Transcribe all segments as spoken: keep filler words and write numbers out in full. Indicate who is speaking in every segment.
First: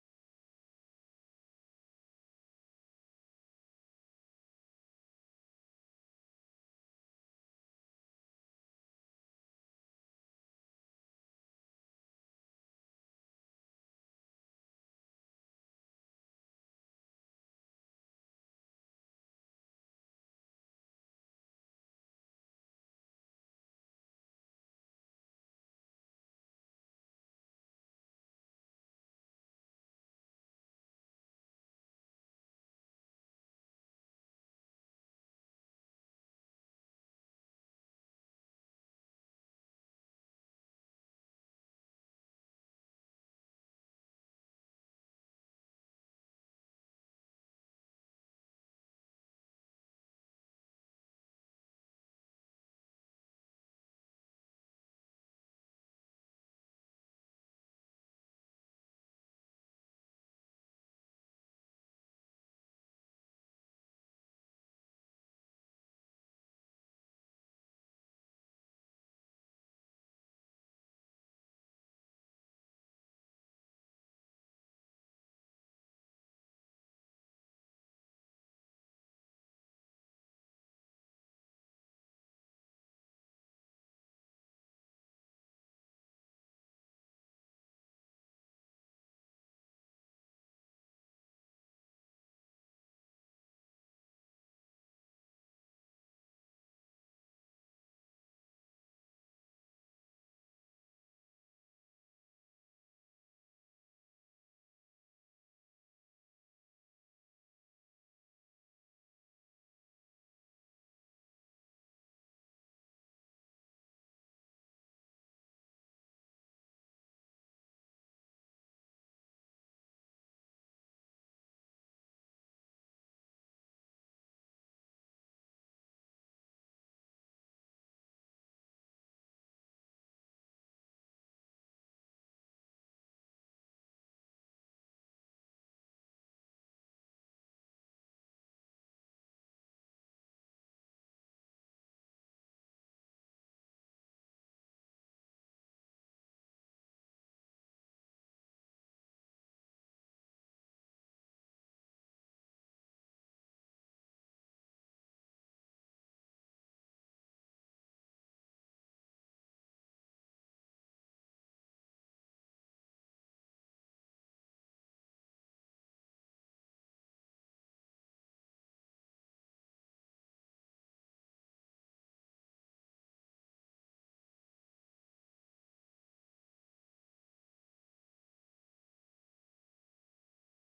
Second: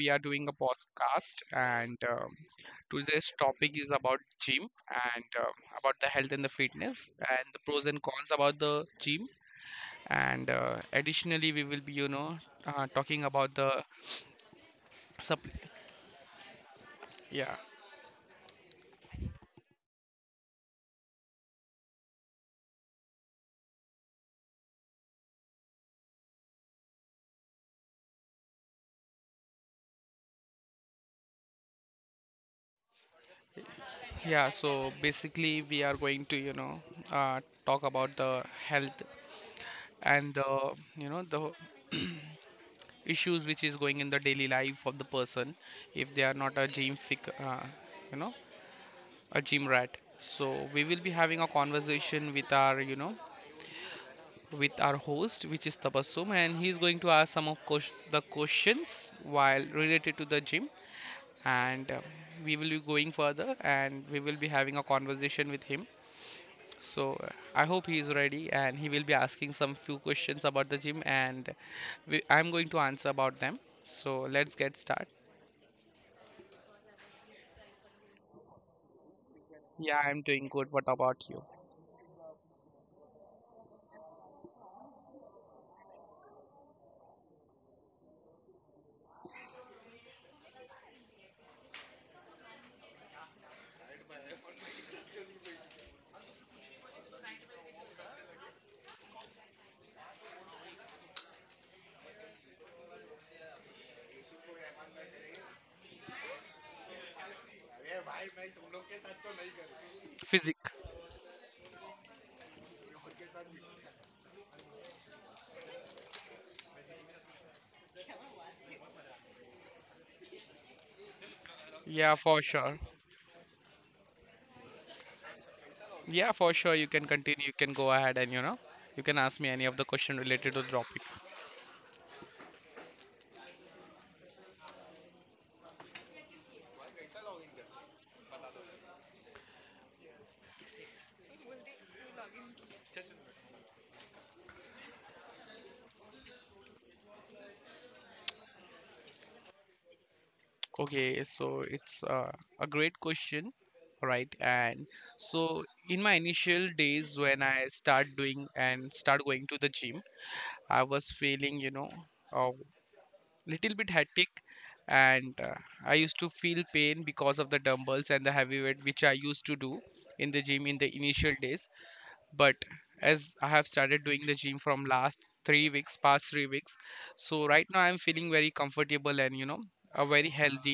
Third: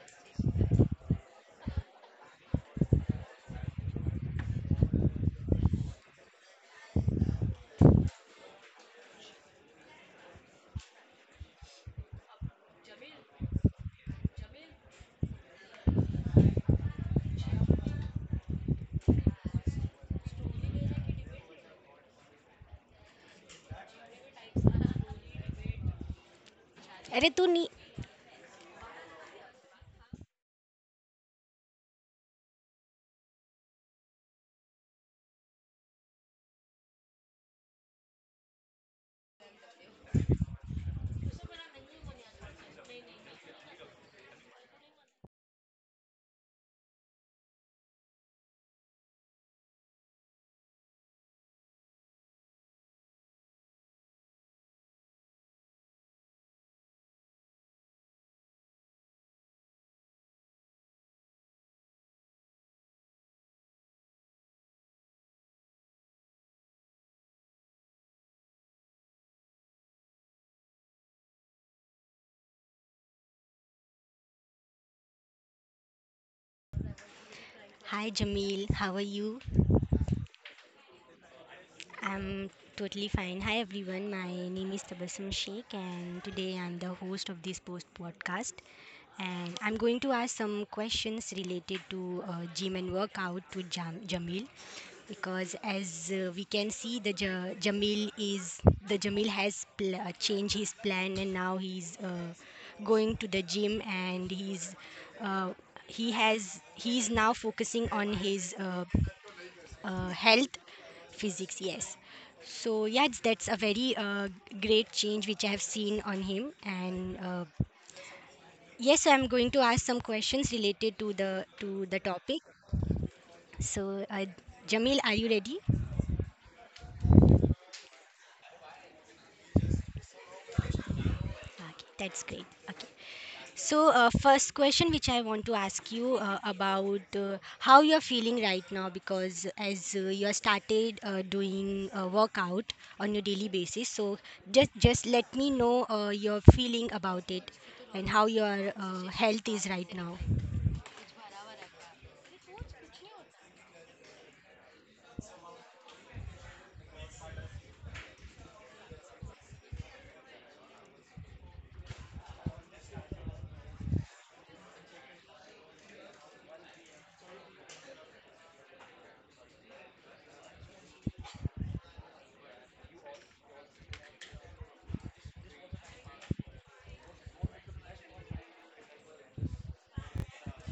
Speaker 1: we are doing a podcast, and um today's topic is about gym and um, about the health and the fitness and the pros and cons about the gym. And uh, Additionally, we will be, you know, uh, talking about the supply. Yeah,
Speaker 2: Rituni.
Speaker 1: yeah. So basically, we are going to, you know, uh, talk about the health and the, you know, the issues which is going in the daily life of the person if they are not a gym fic, uh, you know a gym rat. So we will be having a conversation with our, you know, with our host, which is Tabassum, and he's going to ask some of ques- the questions while related to the gym, and uh, we will be going further, and we will be having a conversation with him. So uh, I hope he is ready, and he will be asking some few questions about the gym, and we, I'm going to answer about them. So let's get started.
Speaker 2: Hi Jamil, how are you?
Speaker 1: Yeah, I'm doing good. What about you?
Speaker 2: I'm totally fine. Hi everyone, my name is Tabassum Sheikh and today I'm the host of this post podcast and I'm going to ask some questions related to uh, gym and workout to Jam- Jamil because as uh, we can see the Ja- Jamil is the Jamil has pl- uh, changed his plan and now he's uh, going to the gym and he's uh, he has he is now focusing on his uh, uh,
Speaker 1: Physic.
Speaker 2: health physics. Yes, so yes, that's a very uh, great change which I have seen on him and uh, yes, so I'm going to ask some questions related to the to the
Speaker 1: Yeah,
Speaker 2: topic.
Speaker 1: for sure.
Speaker 2: So uh, Jamil, are you ready?
Speaker 1: Yeah, for sure. You can continue. You can go ahead and, you know, you can ask me any of the question related to the topic.
Speaker 2: Okay, that's great. Okay. So, uh, first question which I want to ask you uh, about uh, how you're feeling right now, because as uh, you have started uh, doing uh, workout on your daily basis, so just just let me know uh, your feeling about it and how your uh, health is right now.
Speaker 1: Okay, so it's uh, a great question, right? And so in my initial days when I start doing and start going to the gym, I was feeling, you know, a little bit hectic and uh, I used to feel pain because of the dumbbells and the heavy weight which I used to do in the gym in the initial days. But as I have started doing the gym from last three weeks past three weeks, so right now I'm feeling very comfortable and you know uh, very healthy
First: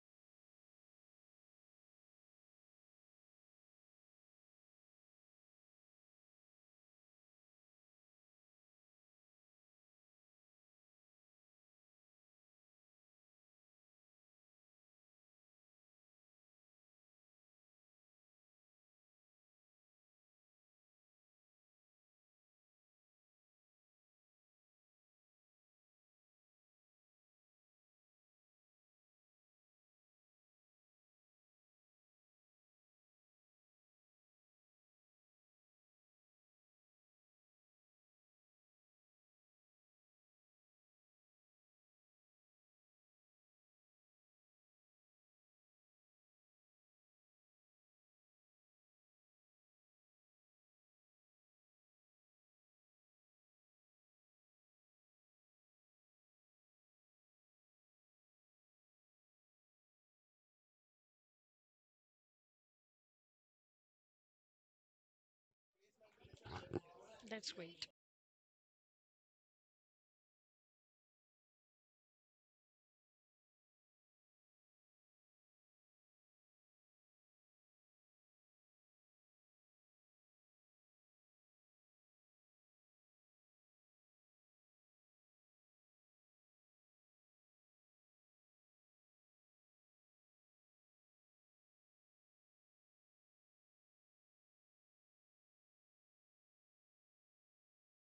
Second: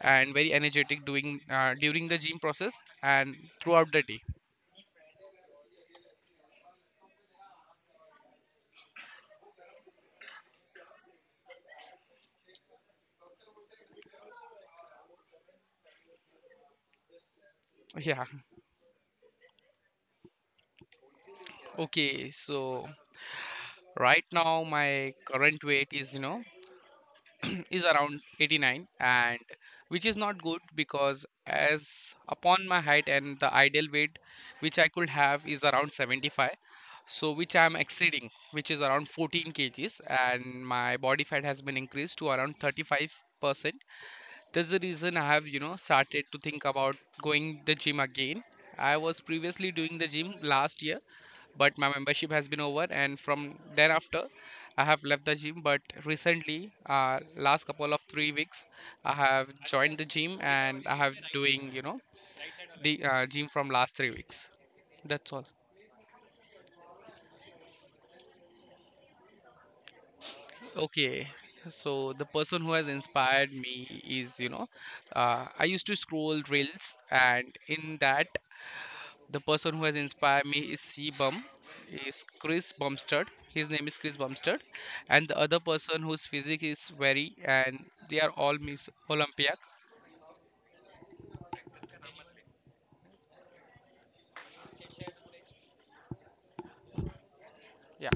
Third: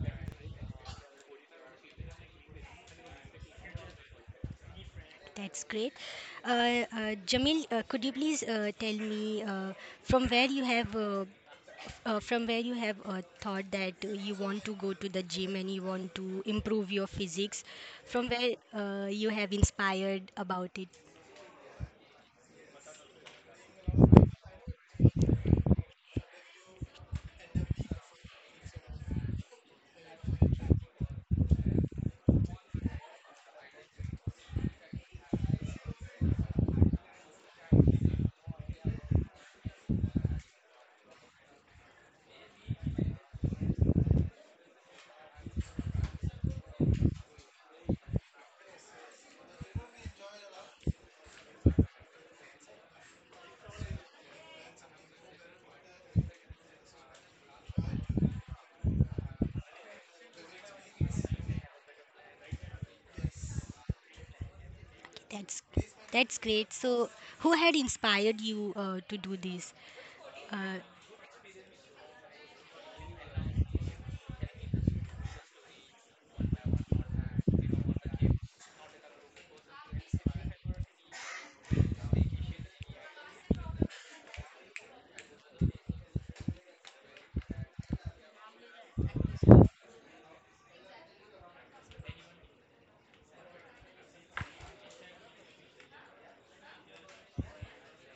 Speaker 1: and very energetic doing uh, during the gym process and throughout the day.
Speaker 2: That's great. Uh, uh, Jamil, uh, could you please uh, tell me uh, from where you have uh, uh, from where you have uh, thought that uh, you want to go to the gym and you want to improve your physics?
Speaker 1: Yeah.
Speaker 2: From where uh, you have inspired about it?
Speaker 1: Okay, so right now my current weight is you know is around eighty-nine, and which is not good because as upon my height and the ideal weight which I could have is around seventy-five, so which I am exceeding, which is around fourteen kgs, and my body fat has been increased to around thirty-five percent. That's the reason I have you know started to think about going the gym again. I was previously doing the gym last year, but my membership has been over, and from then after I have left the gym. But recently, uh, last couple of three weeks I have joined the gym, and I have doing you know the uh, gym from last three weeks.
Speaker 2: Okay,
Speaker 1: That's all.
Speaker 2: that's that's great. So who
Speaker 3: That's
Speaker 2: had
Speaker 3: great.
Speaker 2: inspired you uh, to do this? uh,
Speaker 1: Okay, so the person who has inspired me is you know uh, I used to scroll reels, and in that, the person who has inspired me is C Bum, is Chris Bumstead. His name is Chris Bumstead, and the other person whose physique is very, and they are all Miss Olympiac. Yeah.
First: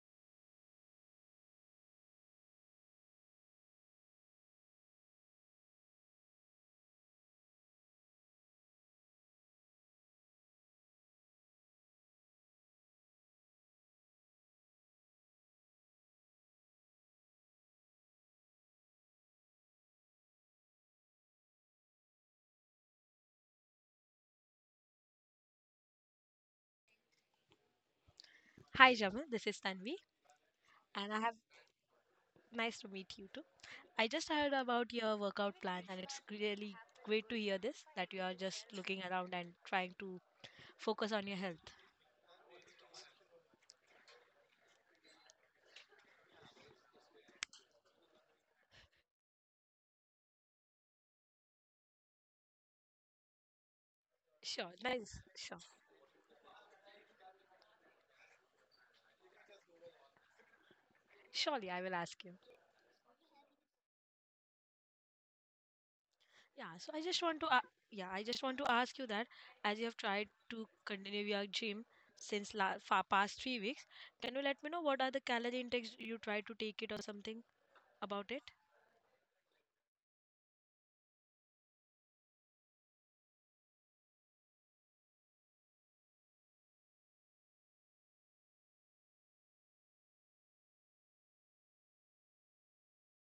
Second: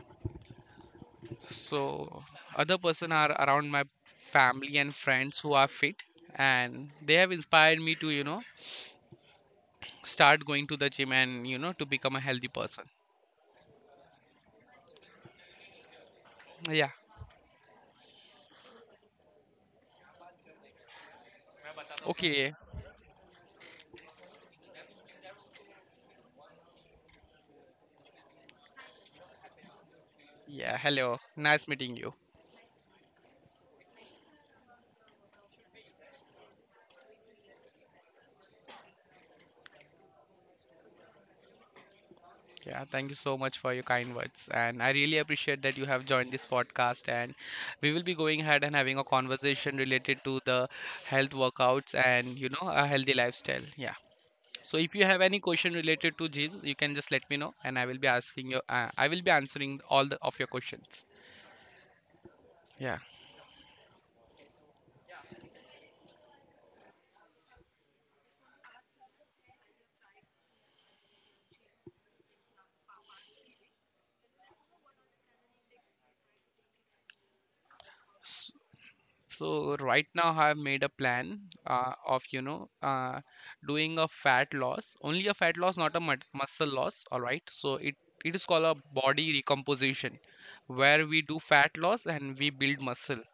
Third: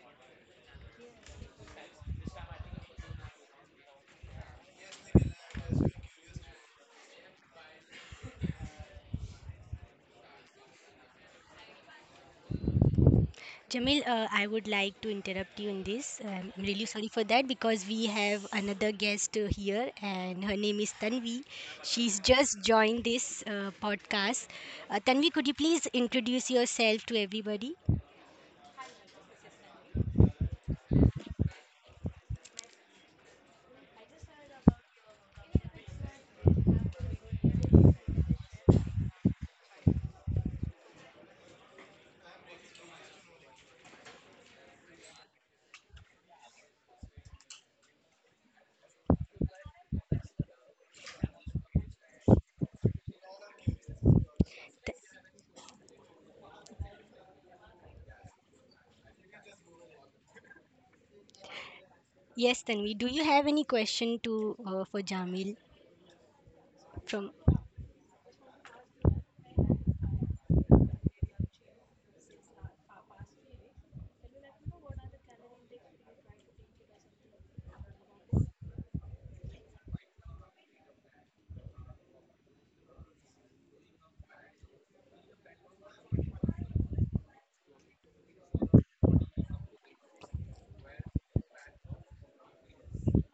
Speaker 1: So other person are around my family and friends who are fit, and they have inspired me to you know start going to the gym and you know to become a healthy person.
Speaker 2: Jamil, uh, I would like to interrupt you in this. Um, I'm really
Speaker 1: Yeah.
Speaker 2: sorry for that, because we have another guest uh, here, and her name is Tanvi. She's
Speaker 1: Okay.
Speaker 2: just joined this uh, podcast. Uh, Tanvi, could you please introduce yourself to everybody?
Speaker 3: Hi, Jamal. This is Tanvi,
Speaker 1: Yeah.
Speaker 3: and
Speaker 1: Hello.
Speaker 3: I have
Speaker 1: Nice meeting you.
Speaker 3: nice to meet you too. I just heard about your workout plan, and it's really great to hear this that you are just looking around and trying to focus on your health.
Speaker 1: Yeah, thank you so much for your kind words. And I really appreciate that you have joined this podcast. And we will be going ahead and having a conversation related to the health workouts and, you know, a healthy lifestyle. Yeah.
Speaker 3: Sure,
Speaker 1: So if
Speaker 3: that
Speaker 1: you
Speaker 3: is
Speaker 1: have any
Speaker 3: sure.
Speaker 1: question related to gym, you can just let me know, and I will be asking you, uh, I will be answering all the, of your questions.
Speaker 3: Surely, I will ask you.
Speaker 2: Yes, Tanvi.
Speaker 1: Yeah.
Speaker 2: Do you have any question to uh, for Jamil?
Speaker 3: Yeah. So I just
Speaker 2: From
Speaker 3: want to, a- yeah, I just want to ask you that as you have tried to continue your gym since la- fa- past three weeks, can you let me know what are the calorie intakes you try to take it or something about it?
Speaker 1: S- So right now I have made a plan uh, of you know uh, doing a fat loss, only a fat loss, not a mut muscle loss. All right. So it it is called a body recomposition, where we do fat loss and we build muscle.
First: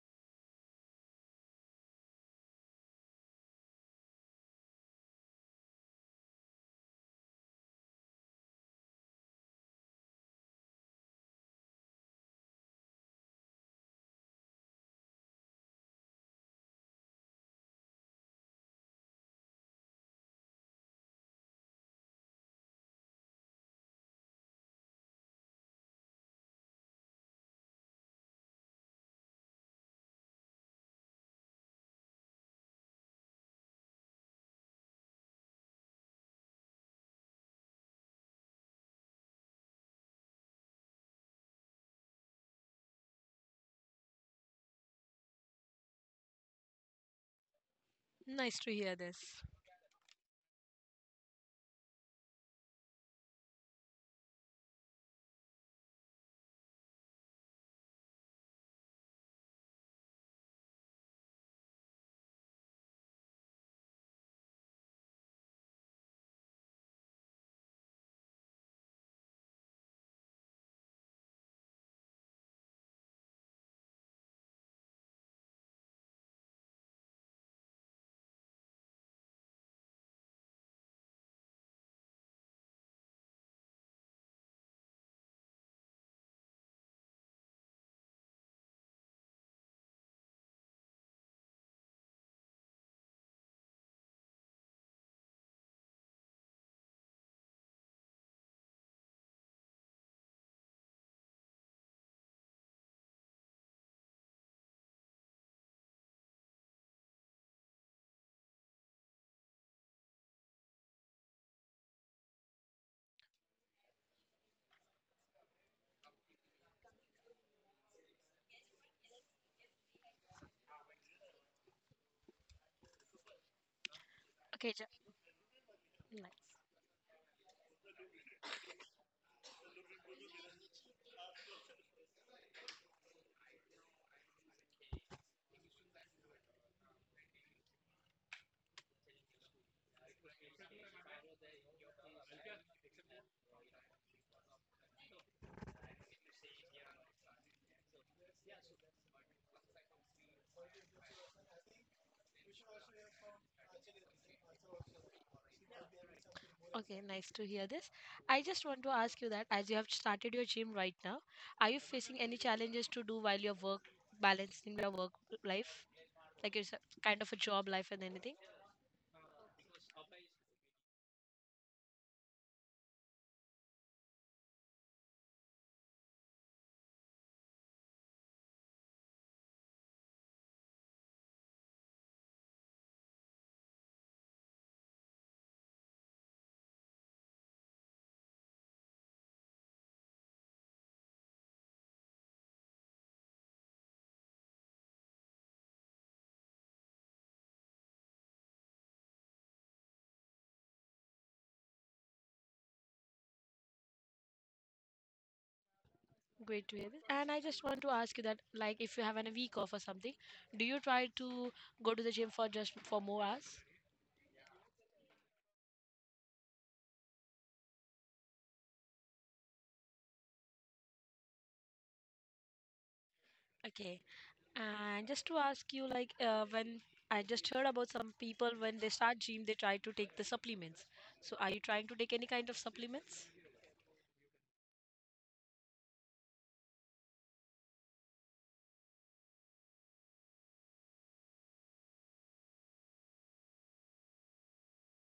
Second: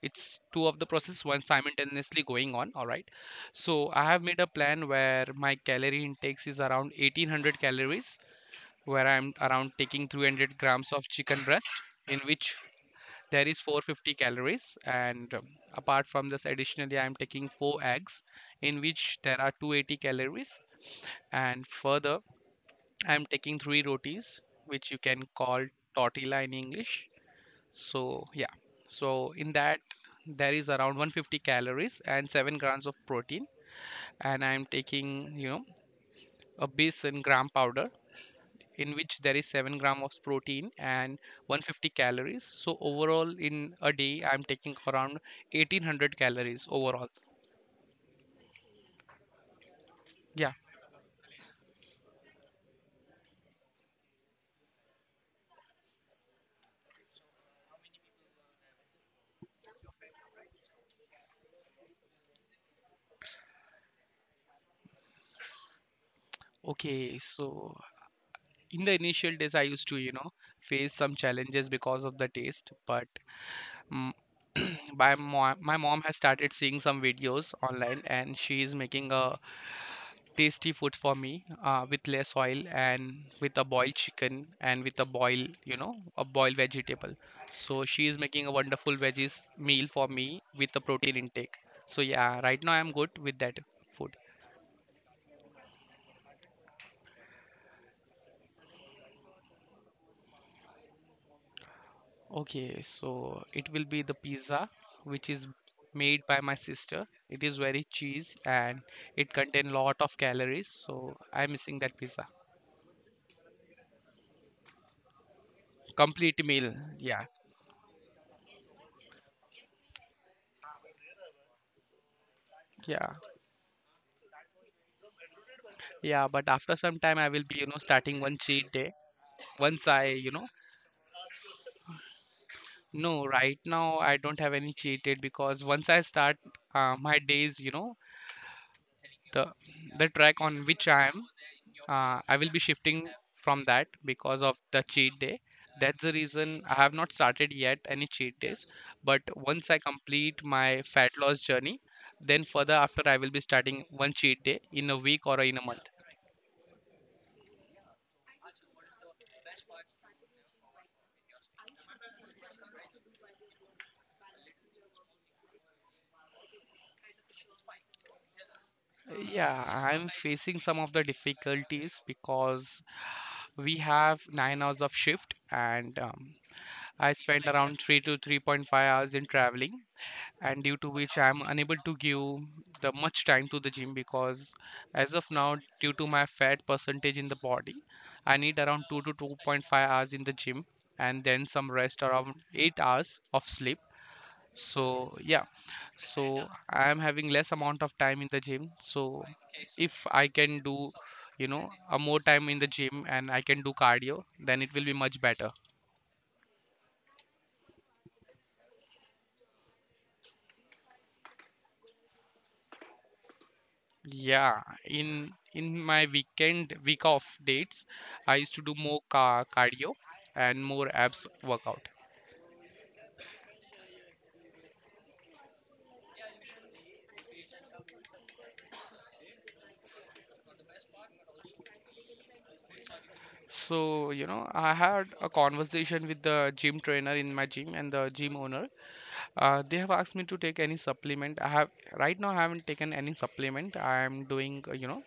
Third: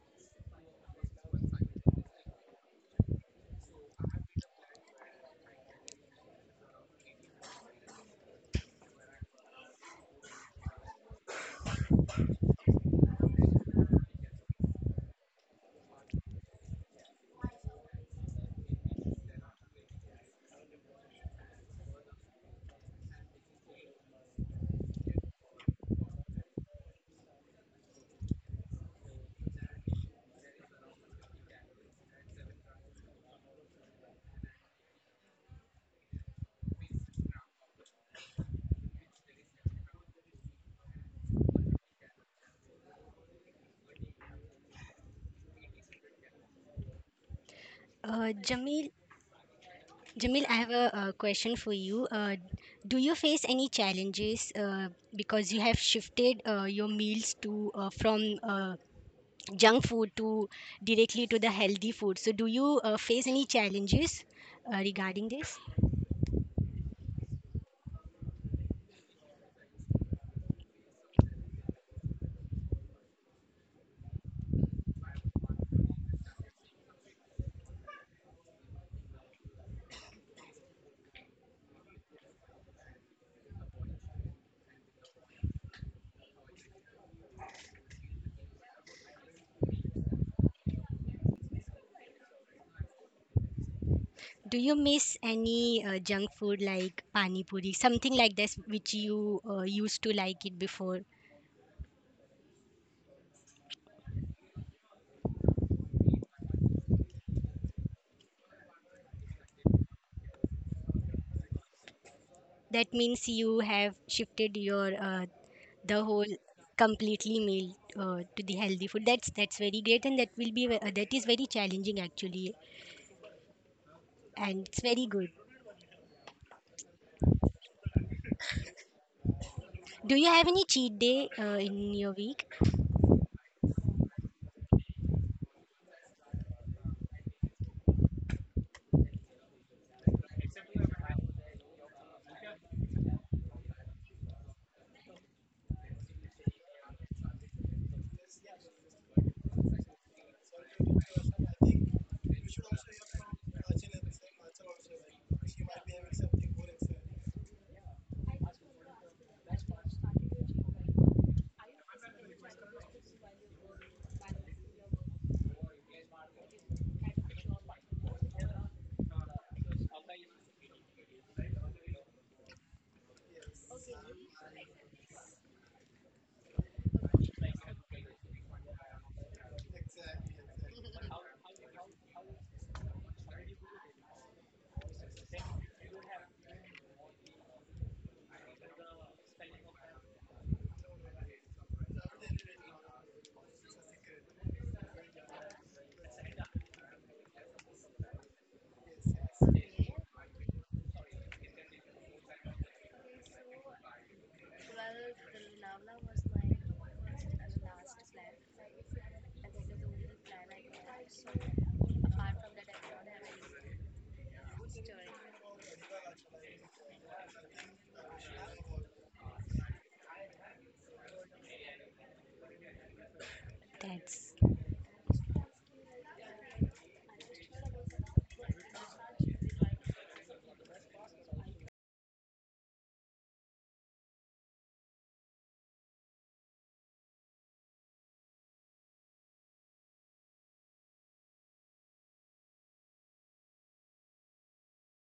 Speaker 1: It's two of the process, one simultaneously going on. All right. So I have made a plan where my calorie intakes is around eighteen hundred calories, where I'm around taking three hundred grams of chicken breast, in which there is four hundred fifty calories. And um, apart from this, additionally, I am taking four eggs, in which there are two hundred eighty calories. And further, I am taking three rotis, which you can call tortilla in English. So yeah, so in that there is around one hundred fifty calories and seven grams of protein. And I am taking you know a base in gram powder, in which there is seven gram of protein and one hundred fifty calories. So overall in a day, I'm taking around eighteen hundred calories overall.
Speaker 2: uh,
Speaker 3: Nice to
Speaker 2: Jamil,
Speaker 3: hear this.
Speaker 2: Jamil,
Speaker 1: Yeah.
Speaker 2: I have a uh, question for you. Uh, do you face any challenges uh, because you have shifted uh, your meals to uh, from uh, junk food to directly to the healthy food? So, do you uh, face any challenges uh, regarding this?
Speaker 1: Okay, so in the initial days I used to you know face some challenges because of the taste. But mm, my mom, my mom has started seeing some videos online, and she is making a tasty food for me uh, with less oil and with a boiled chicken and with a boil you know a boiled vegetable. So she is making a wonderful veggies meal for me with the protein intake. So yeah, right now I'm good with that food.
Speaker 2: Do you miss any uh, junk food like pani puri, something like this, which you uh, used to like it before?
Speaker 1: Okay, so it will be the pizza which is made by my sister. It is very cheese and it contain lot of calories, so I'm missing that pizza.
Speaker 2: That means you have shifted your uh, the whole
Speaker 1: Complete meal. Yeah,
Speaker 2: completely meal uh, to the healthy food. That's that's very great, and that will be ve- uh, that is very challenging actually,
Speaker 1: yeah.
Speaker 2: and
Speaker 3: Okay,
Speaker 2: it's
Speaker 3: Ja-
Speaker 2: very good.
Speaker 1: Yeah,
Speaker 3: Nice.
Speaker 1: but after some time I will be you know starting one cheat day once I,
Speaker 2: Do you
Speaker 1: you
Speaker 2: have
Speaker 1: know,
Speaker 2: any cheat day uh, in your week?
Speaker 1: No, right now I don't have any cheated because once I start uh, my days, you know, the the track on which I am, uh, I will be shifting from that because of the cheat day. That's the reason I have not started yet any cheat days. But once I complete my fat loss journey, then further after I will be starting one cheat day in a week or in a month.
Speaker 3: Okay, nice to hear this. I just want to ask you that as you have started your gym right now, are you facing any challenges to do while your work balancing your work life? Like it's a kind of a job life and anything.
Speaker 1: Yeah, I'm facing some of the difficulties because we have nine hours of shift, and um, I spend around three to three point five hours in traveling, and due to which I am unable to give the much time to the gym because as of now, due to my fat percentage in the body, I need around two to two point five hours in the gym and then some rest around eight hours of sleep. So, yeah, so I am having less amount of time in the gym. So if I can do, you know, a more time in the gym and I can do cardio, then it will be much better.
Speaker 3: Great to hear this. And I just want to ask you that like if you have an a week off or something, do you try to go to the gym for just for more hours?
Speaker 1: Yeah, in in my weekend week off dates, I used to do more ca cardio and more abs workout.
Speaker 3: Okay.
Speaker 2: That's
Speaker 3: And just to ask you like uh, when I just heard about some people when they start gym they try to take the supplements. So are you trying to take any kind of supplements?
Speaker 1: So, you know, I had a conversation with the gym trainer in my gym and the gym owner. Uh, they have asked me to take any supplement. I have right now I haven't taken any supplement. I am doing, uh, you know,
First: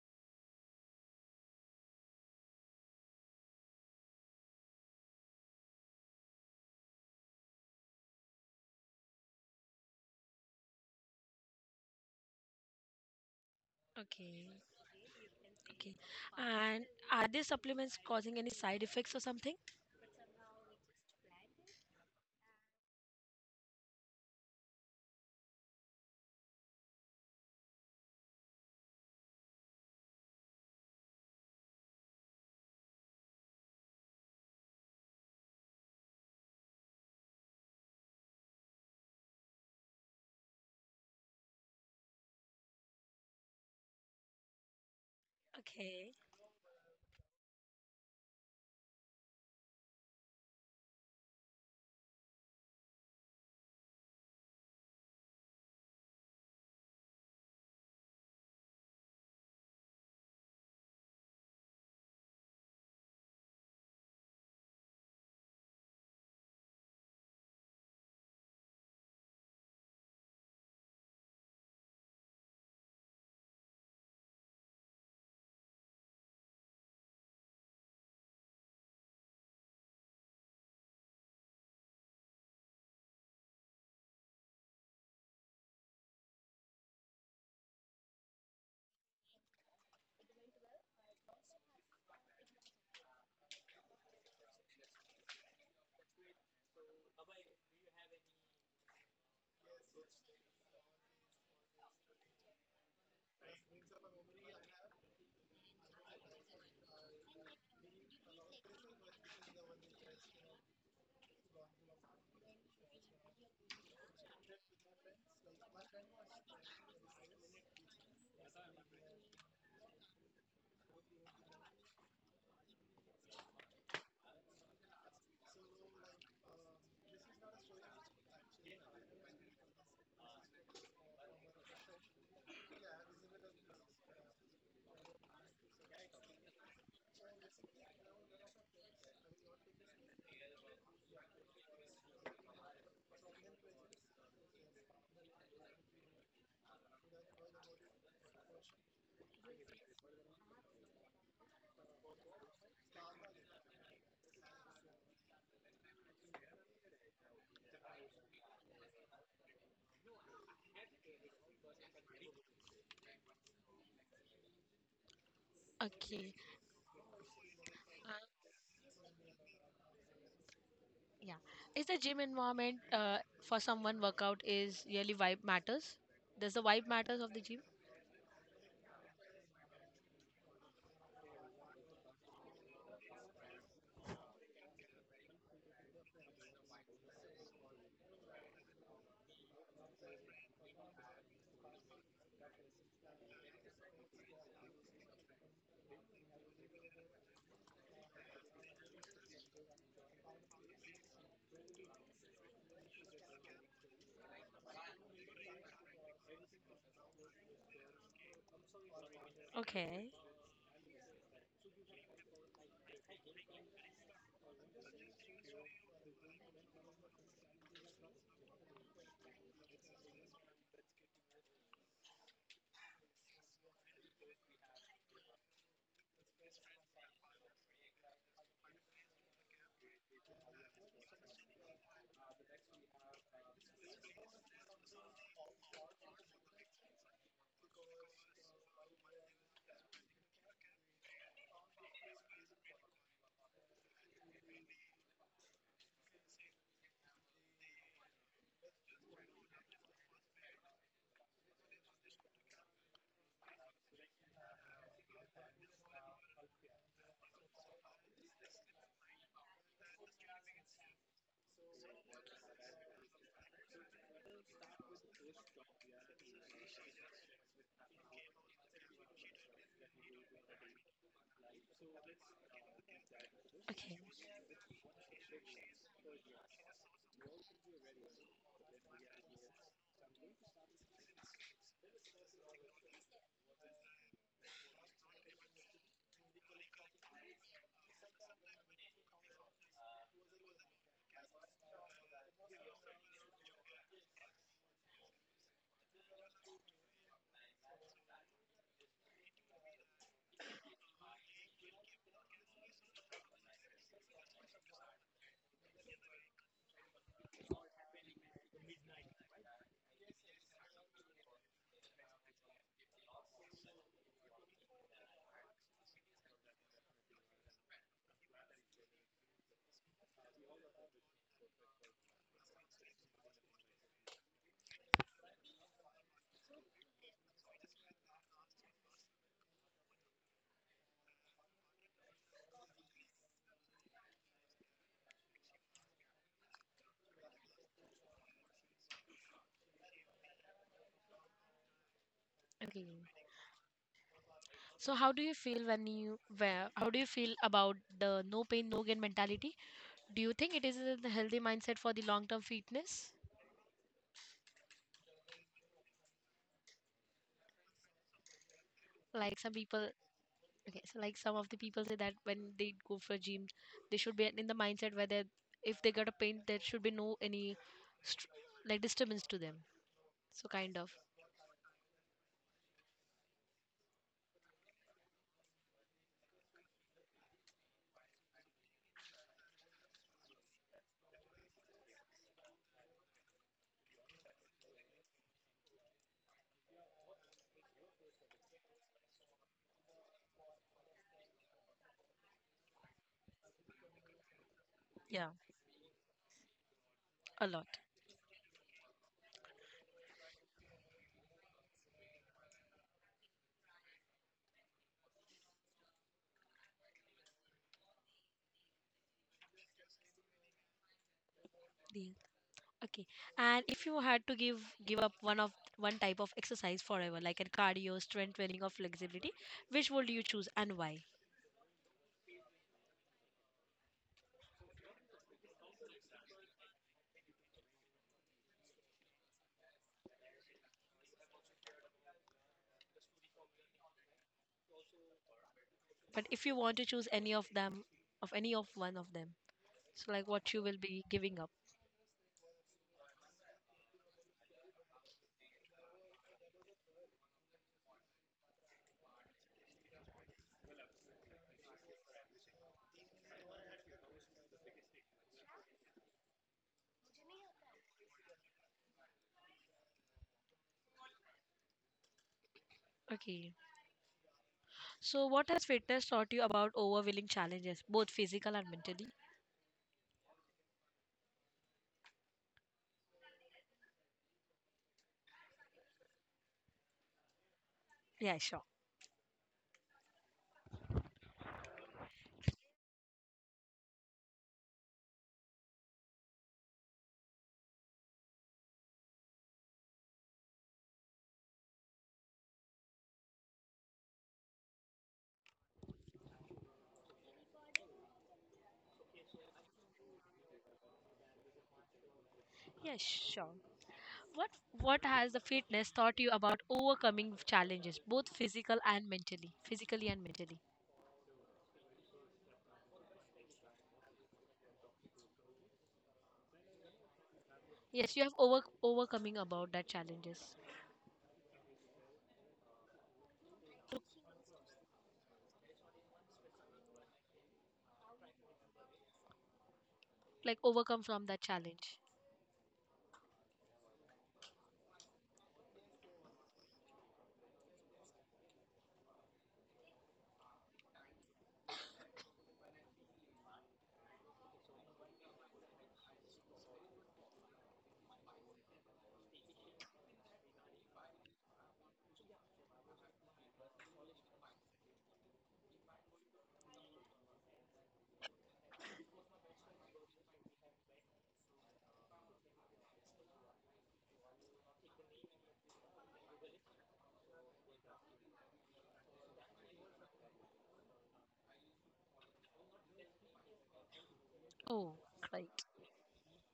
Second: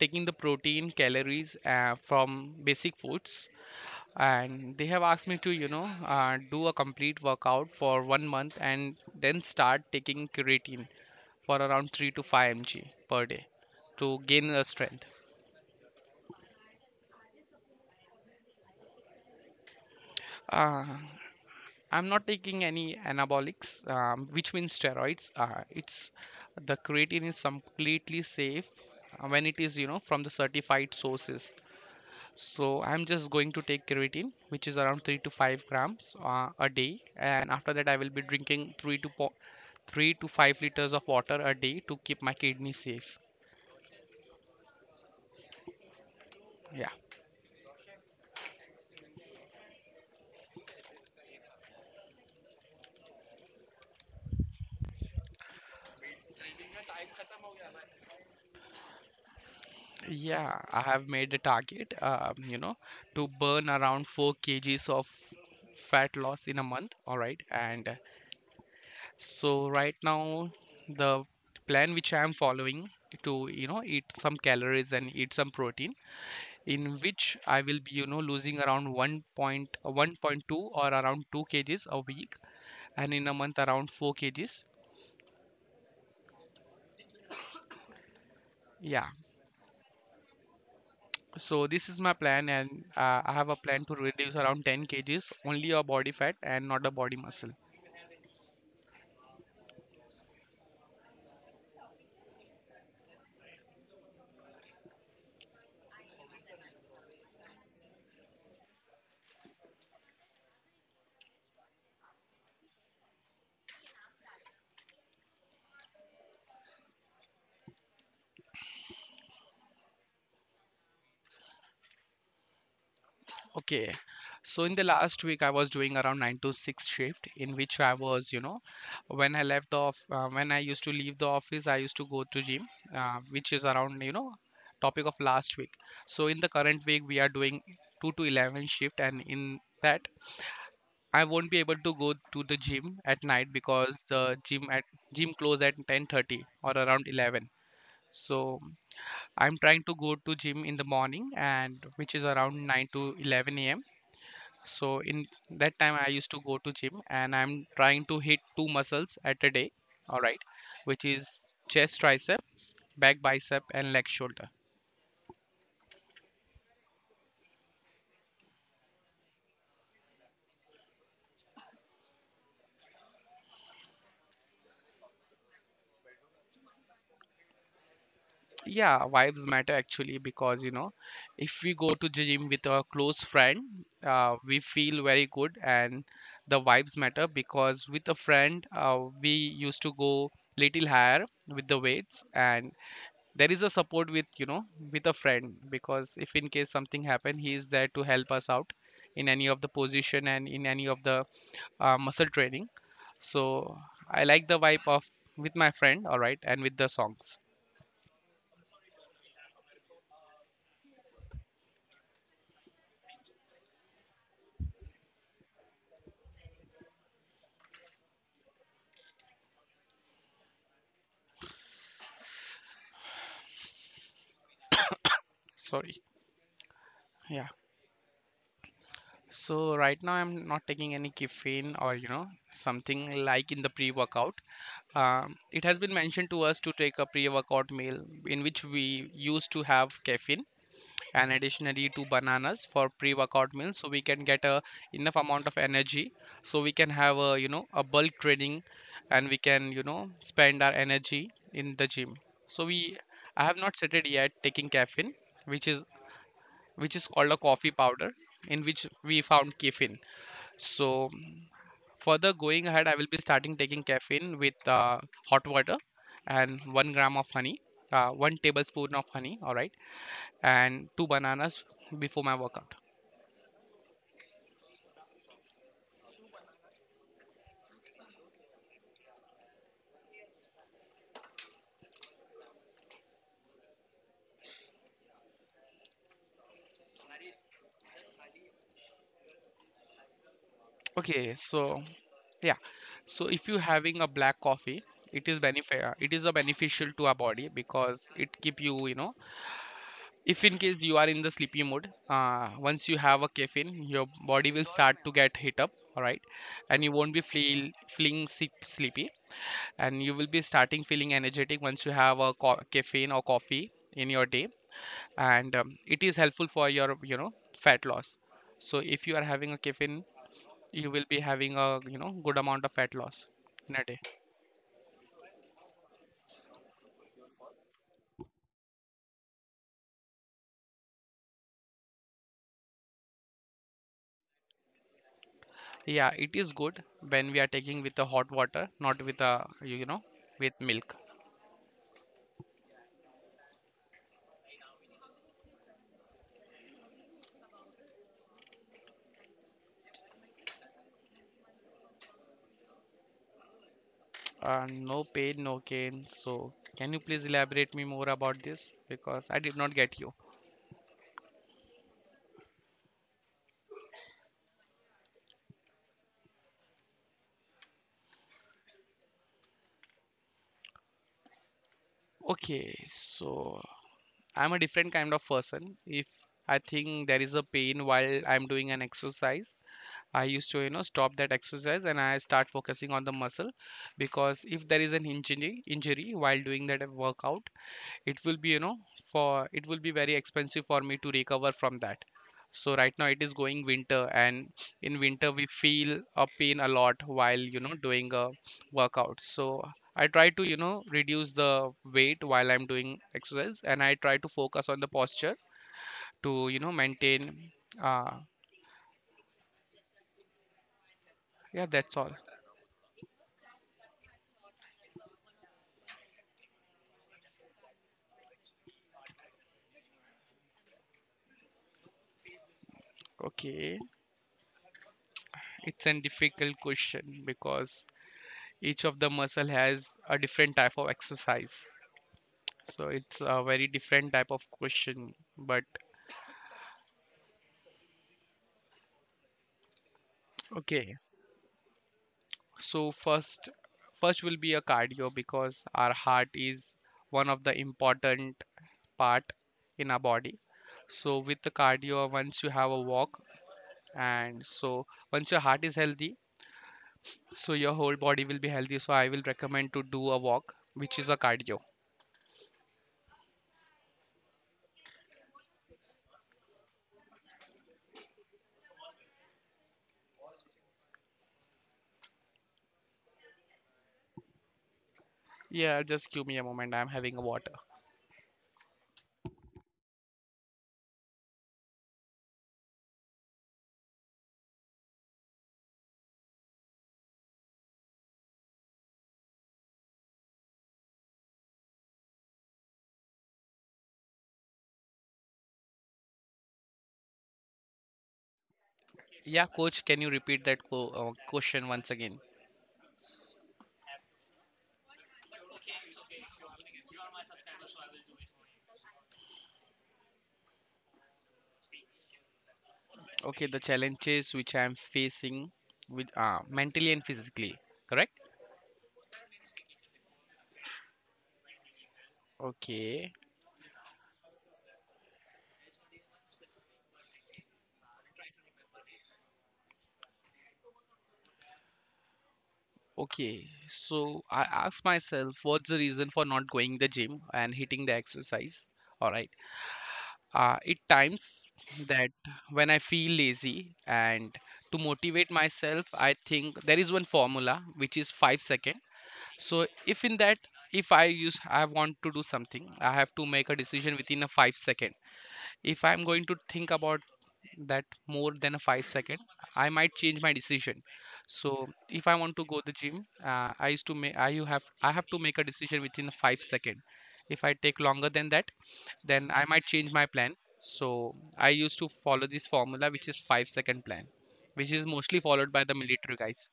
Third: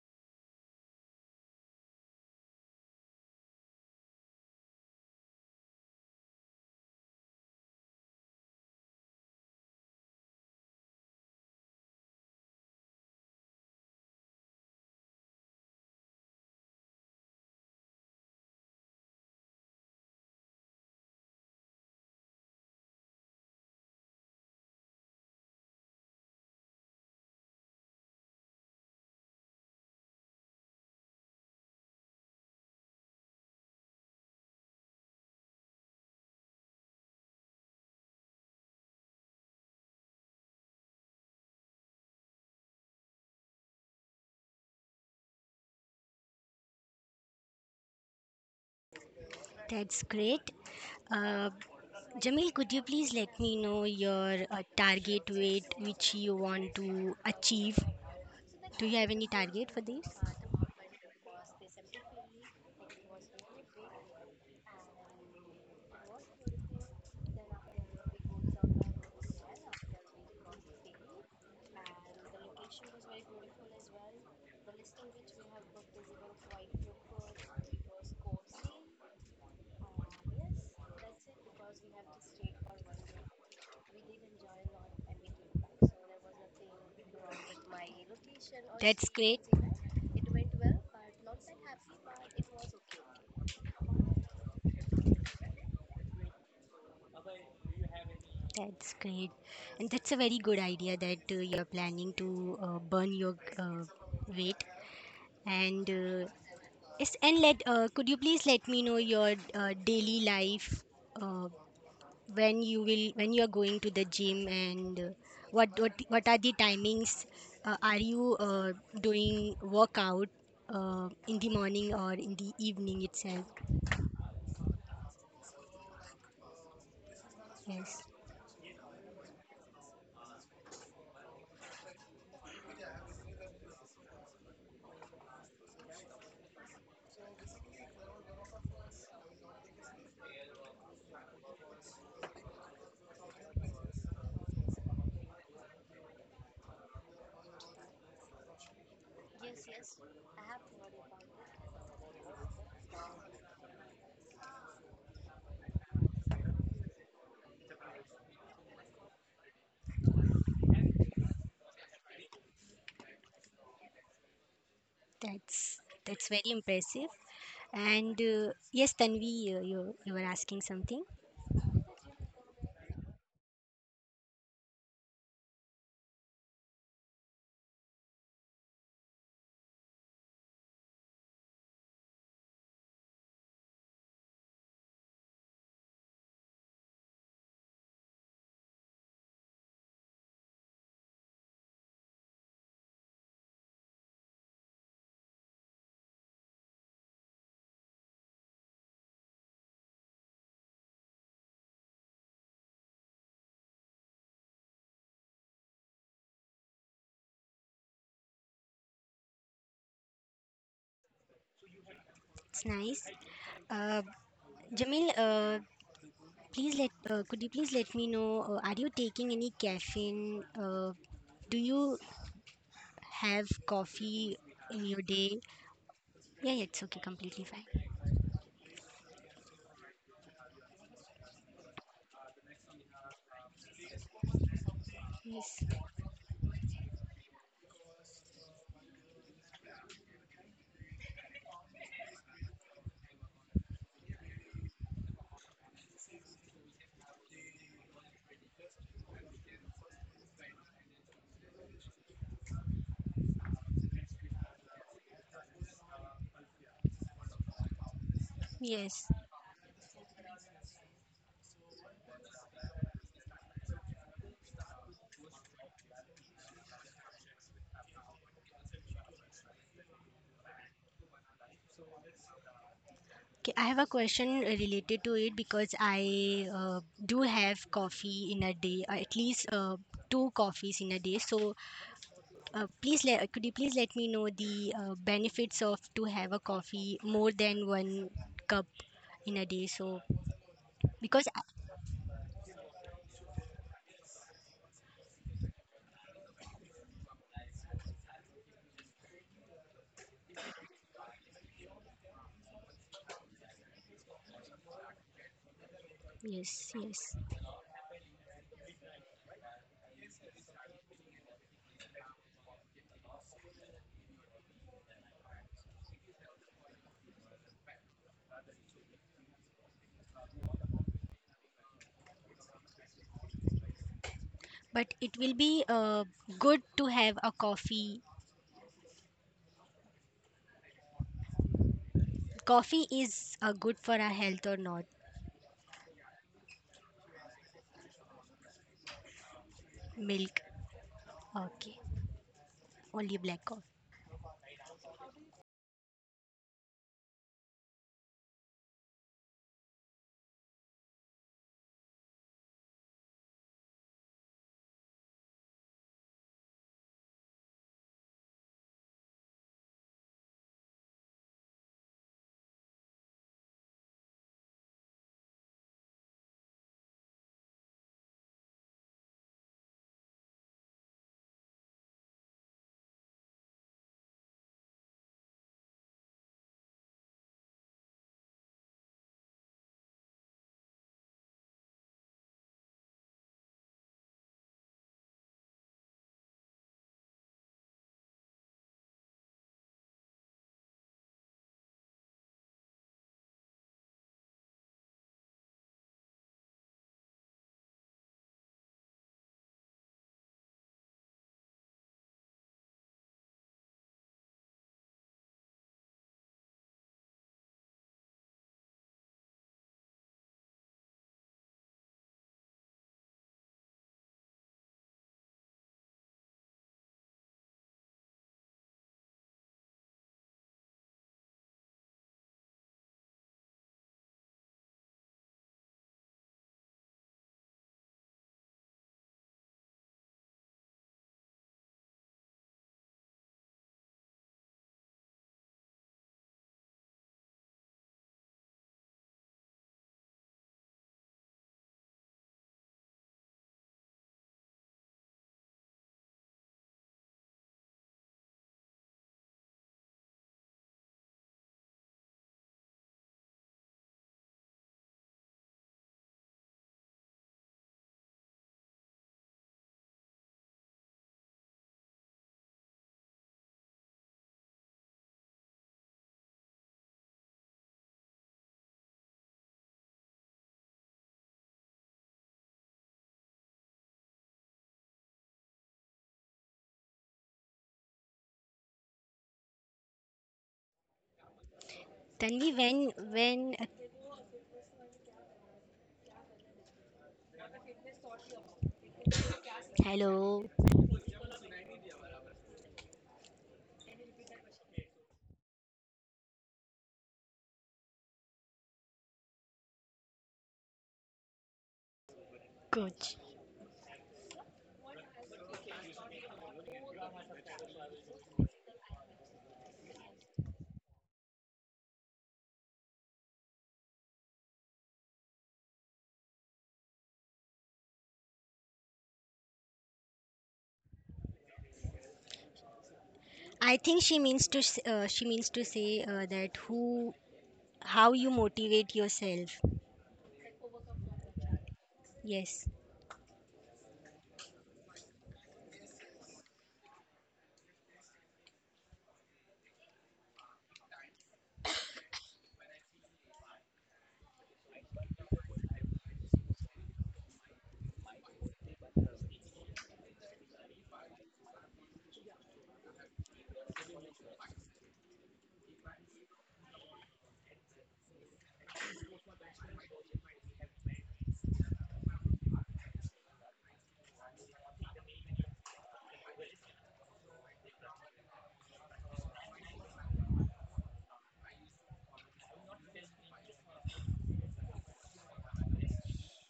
Speaker 1: taking the protein, calories uh, from basic foods, and they have asked me to you know uh, do a complete workout for one month and then start taking creatine for around three to five milligrams per day to gain
Speaker 3: Okay,
Speaker 1: the strength.
Speaker 3: okay. And are these supplements causing any side effects or something?
Speaker 1: uh, I'm not taking any anabolics, um, which means steroids. Uh, it's The creatine is completely safe uh, when it is you know from the certified sources. So I'm just going to take creatine, which is around three to five grams uh, a day, and after that I will be drinking three to po- three to five liters of water a day to keep my kidney safe.
Speaker 3: Okay,
Speaker 1: Yeah,
Speaker 2: that's great. Uh, Jamil, could you please let me know your uh, target weight which you want to achieve? Do you have any target for this?
Speaker 1: yeah. I have made a target, um, you know, to burn around four kgs of fat loss in a month. All right, and uh, so right now the plan which I am following to you know eat some calories and eat some protein, in which I will be, you know, losing around one point one point two or around two kgs a week, and in a month around four kgs.
Speaker 2: That's
Speaker 1: Yeah,
Speaker 2: stay great.
Speaker 1: so this is my plan, and uh, I have a plan to reduce around ten kgs, only a body fat and not a body muscle.
Speaker 2: That's great. And that's a very good idea that uh, you're planning to uh, burn your uh, weight. And uh, yes, and let uh, could you please let me know your uh, daily life? Uh, when you will when you are going to the gym and uh, what what what are the timings uh, are you uh, doing workout uh, in the morning or in the evening itself?
Speaker 1: Okay. So in the last week, I was doing around nine to six shift, in which I
Speaker 2: Yes,
Speaker 1: was, you know, when I left the off, uh, when I used to leave the office, I used to go to gym, uh, which is around, you know, topic of last week. So in the current week, we are doing two to eleven shift, and in that, I won't be able to go to the gym at night because the gym at gym close at ten thirty or around eleven. So I'm trying to go to gym in the morning, and which is around nine to eleven a m. So in that time I used to go to gym, and I'm trying to hit two muscles at a day, all right, which is chest tricep, back bicep, and leg shoulder.
Speaker 2: that's that's
Speaker 3: okay.
Speaker 2: very impressive. And
Speaker 3: Uh,
Speaker 2: uh, yes, Tanvi, uh, you you were asking something.
Speaker 3: Yeah. Is the gym environment uh, for someone workout is really vibe matters? Does the vibe matters of the gym?
Speaker 1: Yeah, vibes matter actually, because you know if we go to gym with a close friend, uh, we feel very good. And the vibes matter because with a friend, uh, we used to go little higher with the weights. And there is a support, with you know, with a friend, because if in case something happen, he is there to help us out in any of the position and in any of the uh, muscle training. So I like the vibe of with my friend, all right, and with the songs.
Speaker 3: Okay,
Speaker 2: It's nice. Uh, Jamil, uh, please let uh, could you please let me know, uh, are you taking any caffeine, uh, do you have coffee in your day?
Speaker 1: Sorry.
Speaker 2: Yeah, yeah, it's okay,
Speaker 1: Yeah,
Speaker 2: completely fine.
Speaker 1: so right now I'm not taking any caffeine or you know something like in the pre-workout. Um, it
Speaker 2: Yes,
Speaker 1: has been mentioned to us to take a pre-workout meal in which we used to have caffeine, and additionally two bananas for pre-workout meals, so we can get a enough amount of energy, so we can have a you know a bulk training, and we can you know spend our energy in the gym. So we I have not started yet taking caffeine, which is which is called a coffee powder in which
Speaker 2: yes.
Speaker 1: we found caffeine. So further going ahead, I will be starting taking caffeine with uh, hot water and one gram of honey, uh, one tablespoon of honey, all right, and two bananas before my workout.
Speaker 2: Okay, I have a
Speaker 3: okay.
Speaker 2: question related to it, because I uh, do have coffee in a day, uh, at least uh, two coffees in a day. So, uh, please let uh, could you please let me know the uh, benefits of to have a coffee more than one cup in a day? So, because
Speaker 1: Okay,
Speaker 2: I,
Speaker 1: so yeah, so if you having a black coffee, it is benefit it is a beneficial to our body, because it keep you, you know if in case you are in the sleepy mood, uh, once you have a caffeine, your body will start to get hit up, all right,
Speaker 2: yes,
Speaker 1: and you won't
Speaker 2: yes,
Speaker 1: be feel feeling sleep, sleepy, and you will be starting feeling energetic once you have a co- caffeine or coffee in your day. And um, it is helpful for your, you know, fat loss. So if you are having a caffeine, you will be having a, you know, good amount of fat loss in a day.
Speaker 2: but it will be uh, good to have a coffee. Coffee is uh, good for our health or not?
Speaker 1: Yeah, it is good when we are taking with the hot water, not with a you you know,
Speaker 2: Milk.
Speaker 1: with milk.
Speaker 2: Okay. Only
Speaker 3: Okay.
Speaker 2: black coffee.
Speaker 3: So how do you feel when you where how do you feel about the no pain no gain mentality? Do you think it is a healthy mindset for the long term fitness?
Speaker 1: Uh, no pain no gain, so can you please elaborate me more about this, because
Speaker 3: Like
Speaker 1: I
Speaker 3: some
Speaker 1: did not
Speaker 3: people.
Speaker 1: get you.
Speaker 3: Okay, so like some of the people say that when they go for gym, they should be in the mindset where they, if they got a pain, there should be no any str like disturbance to them. So kind of.
Speaker 1: Okay, so I'm a different kind of person. If I think there is a pain while I'm doing an exercise, I used to you know stop that exercise, and I start focusing on the muscle, because if there is an injury injury while doing that workout, it will be you know, for it will be very expensive for me to recover from that. So right now it is going winter, and in
Speaker 3: Yeah,
Speaker 1: winter we feel a pain a lot while
Speaker 3: a
Speaker 1: you know
Speaker 3: lot.
Speaker 1: doing a workout. So I try to you know reduce the weight while I'm doing exercise, and I try to focus on the posture, to you know maintain. uh yeah, that's
Speaker 3: The-
Speaker 1: all.
Speaker 3: Okay, and if you had to give give up one of one type of exercise forever, like a cardio, strength training, or flexibility, which would you choose and why?
Speaker 1: Okay, it's a difficult question, because each of the muscle has a different type of exercise. So it's a very different type of question, but
Speaker 3: But if you want to choose any of them, of any of one of them, so like what you will
Speaker 1: okay.
Speaker 3: be giving up.
Speaker 1: So first, first will be a cardio because our heart is one of the important part in our body. So with the cardio, once you have a walk, and so once your heart is healthy, so your whole body will be healthy. So I will recommend to do a walk, which is a cardio.
Speaker 3: Okay. So, what has fitness taught you about overwhelming challenges, both physical and mentally?
Speaker 1: Yeah, just give me a moment. I'm having a water.
Speaker 3: Yeah, sure.
Speaker 2: Tanvi, when when uh, hello,
Speaker 1: Yeah, coach, can you repeat that co- uh, question once again?
Speaker 3: Yes,
Speaker 2: coach.
Speaker 3: sure. What What has the fitness taught you about overcoming challenges, both physical and mentally? Physically and mentally.
Speaker 1: Okay, the challenges which I am facing with uh, mentally and physically, correct?
Speaker 3: Yes, you have over overcoming about that challenges,
Speaker 1: Okay,
Speaker 2: I think she means to s- uh, she means to say uh, that who how you motivate yourself.
Speaker 3: like overcome from that challenge.
Speaker 2: Yes,
Speaker 1: okay. So I ask myself, what's the reason for not going the gym and hitting the exercise? All right. Uh, it times that when I feel lazy, and to motivate myself, I think there is one formula which is five second. So if in that, if I use, I want to do something, I have to make a decision within a five second. If I'm going to think about that more than a five second, I might change my decision. So if I want to go the gym, uh, I used to make I you have I have to make a decision within five second. If I take longer than that, then I might change my plan. So I used to follow this formula, which is five second plan, which is
Speaker 3: Oh,
Speaker 1: mostly followed
Speaker 3: great!
Speaker 1: by the military guys.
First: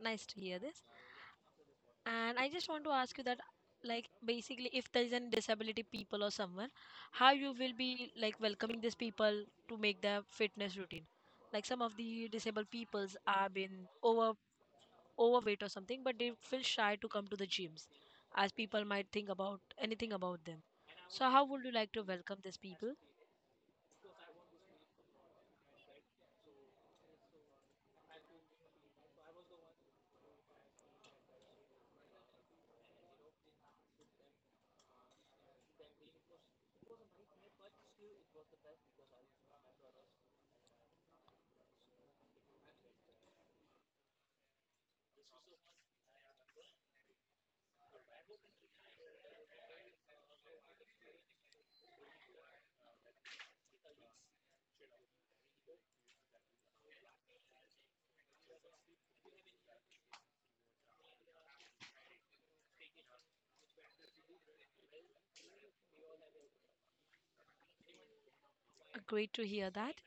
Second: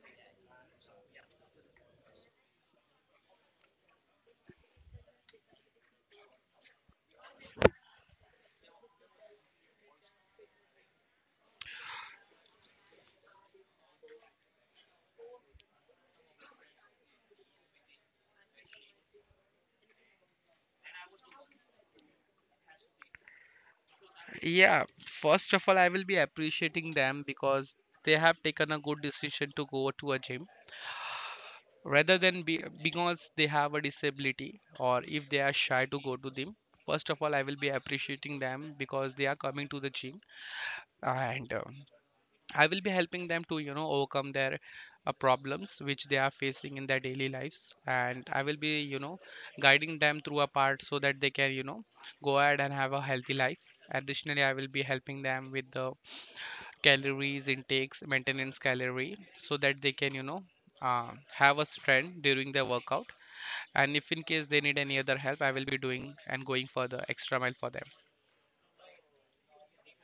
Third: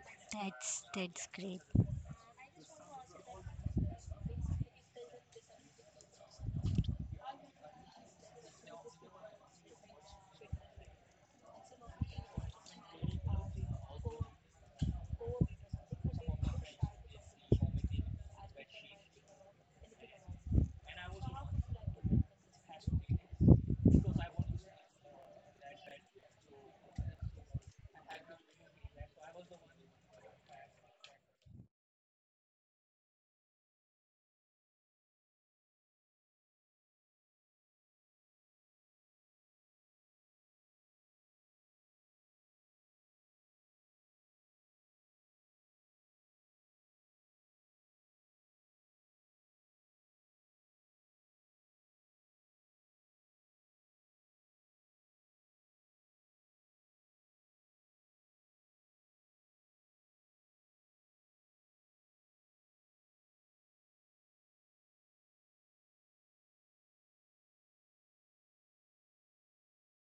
Speaker 3: Nice to hear this.
Speaker 2: that's that's great.
Speaker 3: And I just want to ask you that, like, basically, if there is any disability people or someone, how you will be like welcoming these people to make their fitness routine. Like some of the disabled peoples are been over overweight or something, but they feel shy to come to the gyms, as people might think about anything about them. So how would you like to welcome these people?
Speaker 1: Yeah, first of all, I will be appreciating them because they have taken a good decision to go to a gym, rather than be, because they have a disability or if they are shy to go to gym. First of all, I will be appreciating them because they are coming to the gym. And uh, I will be helping them to you know overcome their uh, problems which they are facing in their daily lives, and I will be you know guiding them through a part, so that they can you know go ahead and have a healthy life. Additionally, I will be helping them with the calories intakes, maintenance calorie, so that they can you know uh, have a strength during their workout. And if in case they need any other help, I will be doing and going for the extra mile for them.
Speaker 3: Uh, Great to hear that.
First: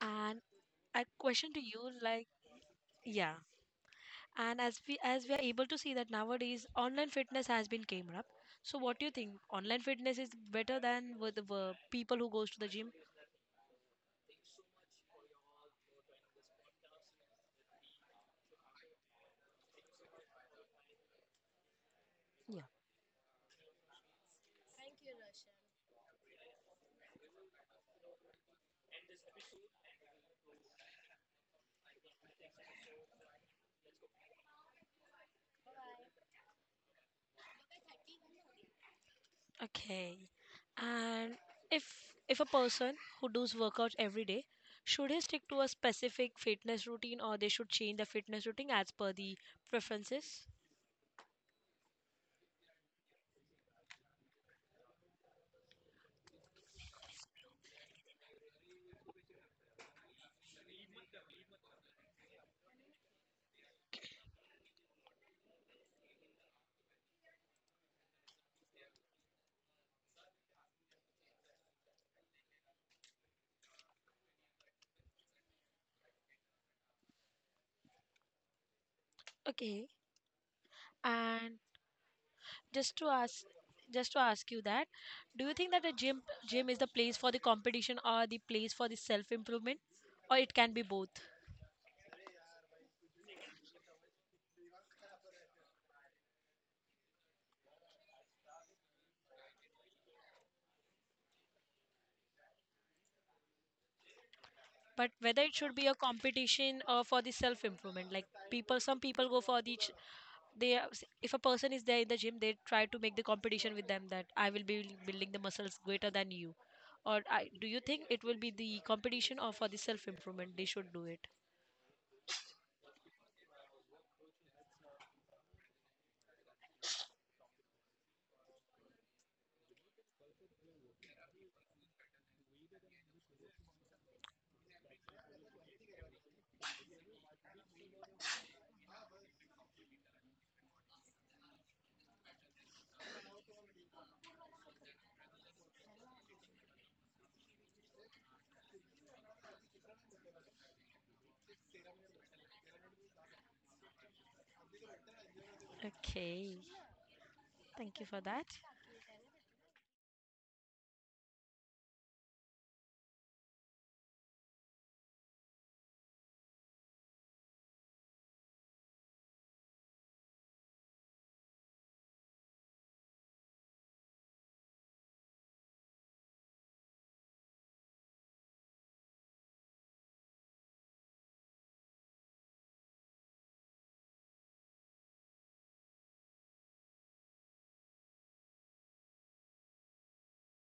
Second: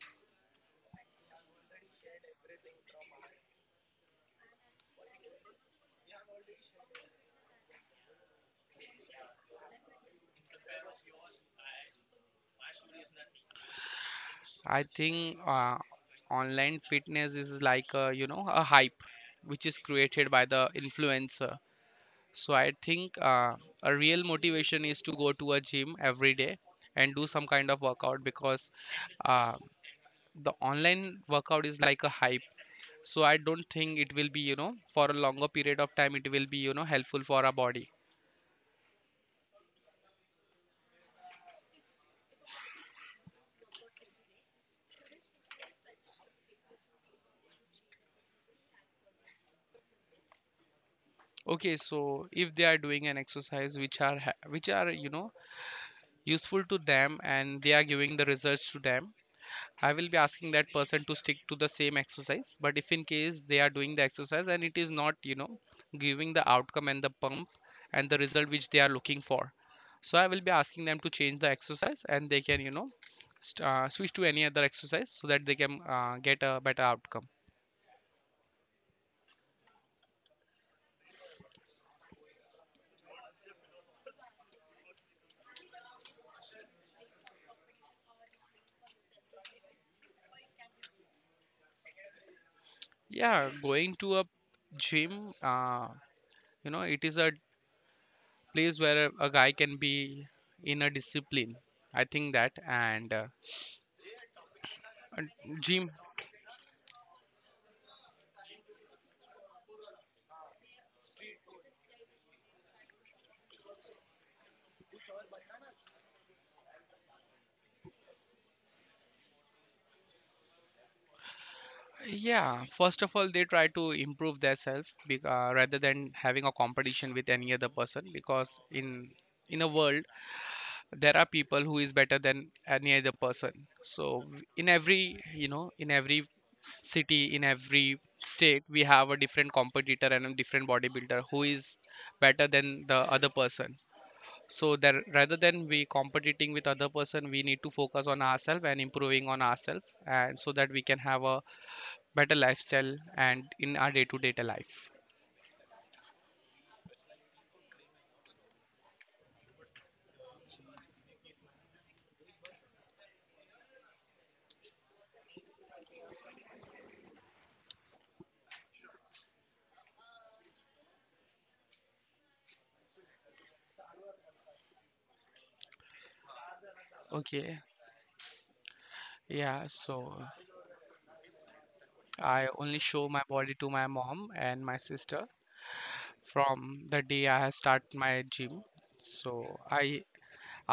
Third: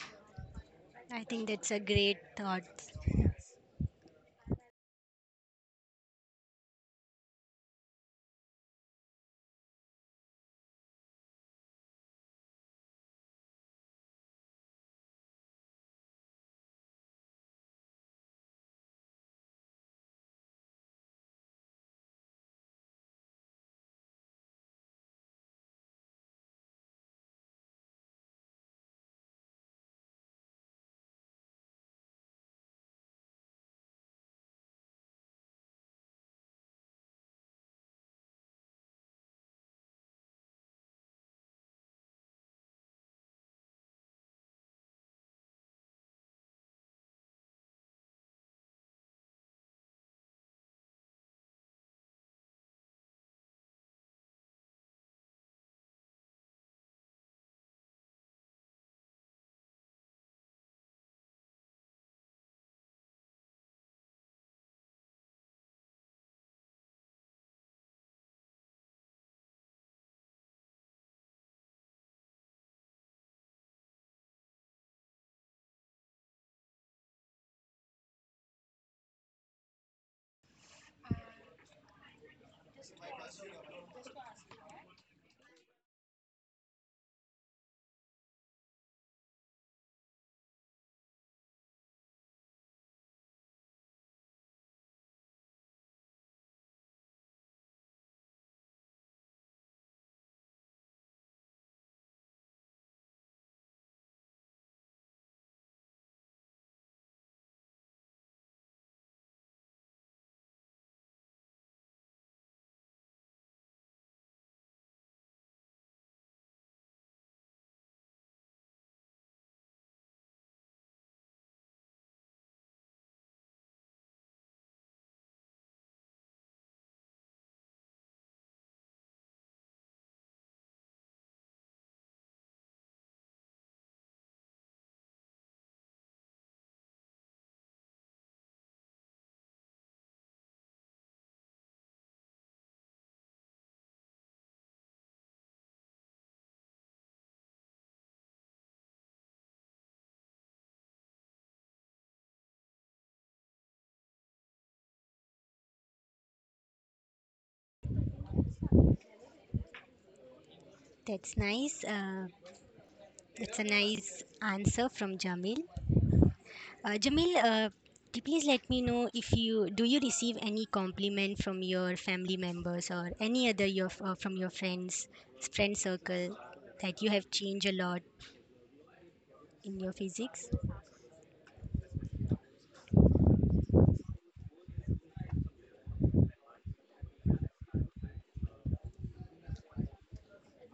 Speaker 3: And a
Speaker 2: I think
Speaker 3: question to
Speaker 2: that's a
Speaker 3: you,
Speaker 2: great
Speaker 3: like,
Speaker 2: thought.
Speaker 3: yeah, and as we as we are able to see that nowadays online fitness has been came up, so what do you think online fitness is better than with the wo- people who goes to the gym?
Speaker 1: I think uh, online fitness is like a, you know, a hype which is created by the influencer. So
Speaker 3: Yeah.
Speaker 1: I think uh, a real motivation is to go to a gym every day and do some kind of workout, because uh, the online workout is like a hype. So I don't think it will be you know for a longer period of time it will be you know helpful for our body.
Speaker 3: Okay, and if if a person who does workouts every day should he stick to a specific fitness routine or they should change the fitness routine as per the preferences.
Speaker 1: Okay, so if they are doing an exercise which are ha- which are you know useful to them, and they are giving the results to them, I will be asking that person to stick to the same exercise. But if in case they are doing the exercise and it is not you know giving the outcome and the pump and the result which they are looking for, so I will be asking them to change the exercise, and they can you know st- uh, switch to any other exercise so that they can uh, get a better outcome.
Speaker 3: Okay, and just to ask just to ask you that do you think that a gym gym is the place for the competition or the place for the self improvement, or it can be both?
Speaker 1: Yeah, going to a gym, uh, you know, it is a place where a a guy can be in a discipline, I think that. and uh,
Speaker 3: But
Speaker 1: and
Speaker 3: whether it should be
Speaker 1: gym.
Speaker 3: a competition or for the self improvement, like people, some people go for the ch- they are- if a person is there in the gym they try to make the competition with them that I will be building the muscles greater than you or I, do you think it will be the competition or for the self improvement they should do it?
Speaker 1: Yeah, first of all, they try to improve themselves, bec- uh, rather than having a competition with any other person. Because in in a world there are people who is better than any other person. So w- in every you know in every city, in every state, we have a different competitor and a different bodybuilder who is better than the other person. So that rather than we competing with other person, we need to focus on ourselves and improving on ourselves, and so that we can have a better lifestyle and in our day-to-day life.
Speaker 3: Okay, thank you for that.
Speaker 2: That's nice. Uh, it's a nice answer from Jamil. Uh, Jamil, uh, t- please let me know, if you do you receive any compliment from your family members or any other your uh, from your friends friend circle that you have
Speaker 1: Okay,
Speaker 2: changed a lot
Speaker 1: yeah,
Speaker 2: in your
Speaker 1: so
Speaker 2: physics?
Speaker 1: I only show my body to my mom and my sister from the day I have start my gym. So I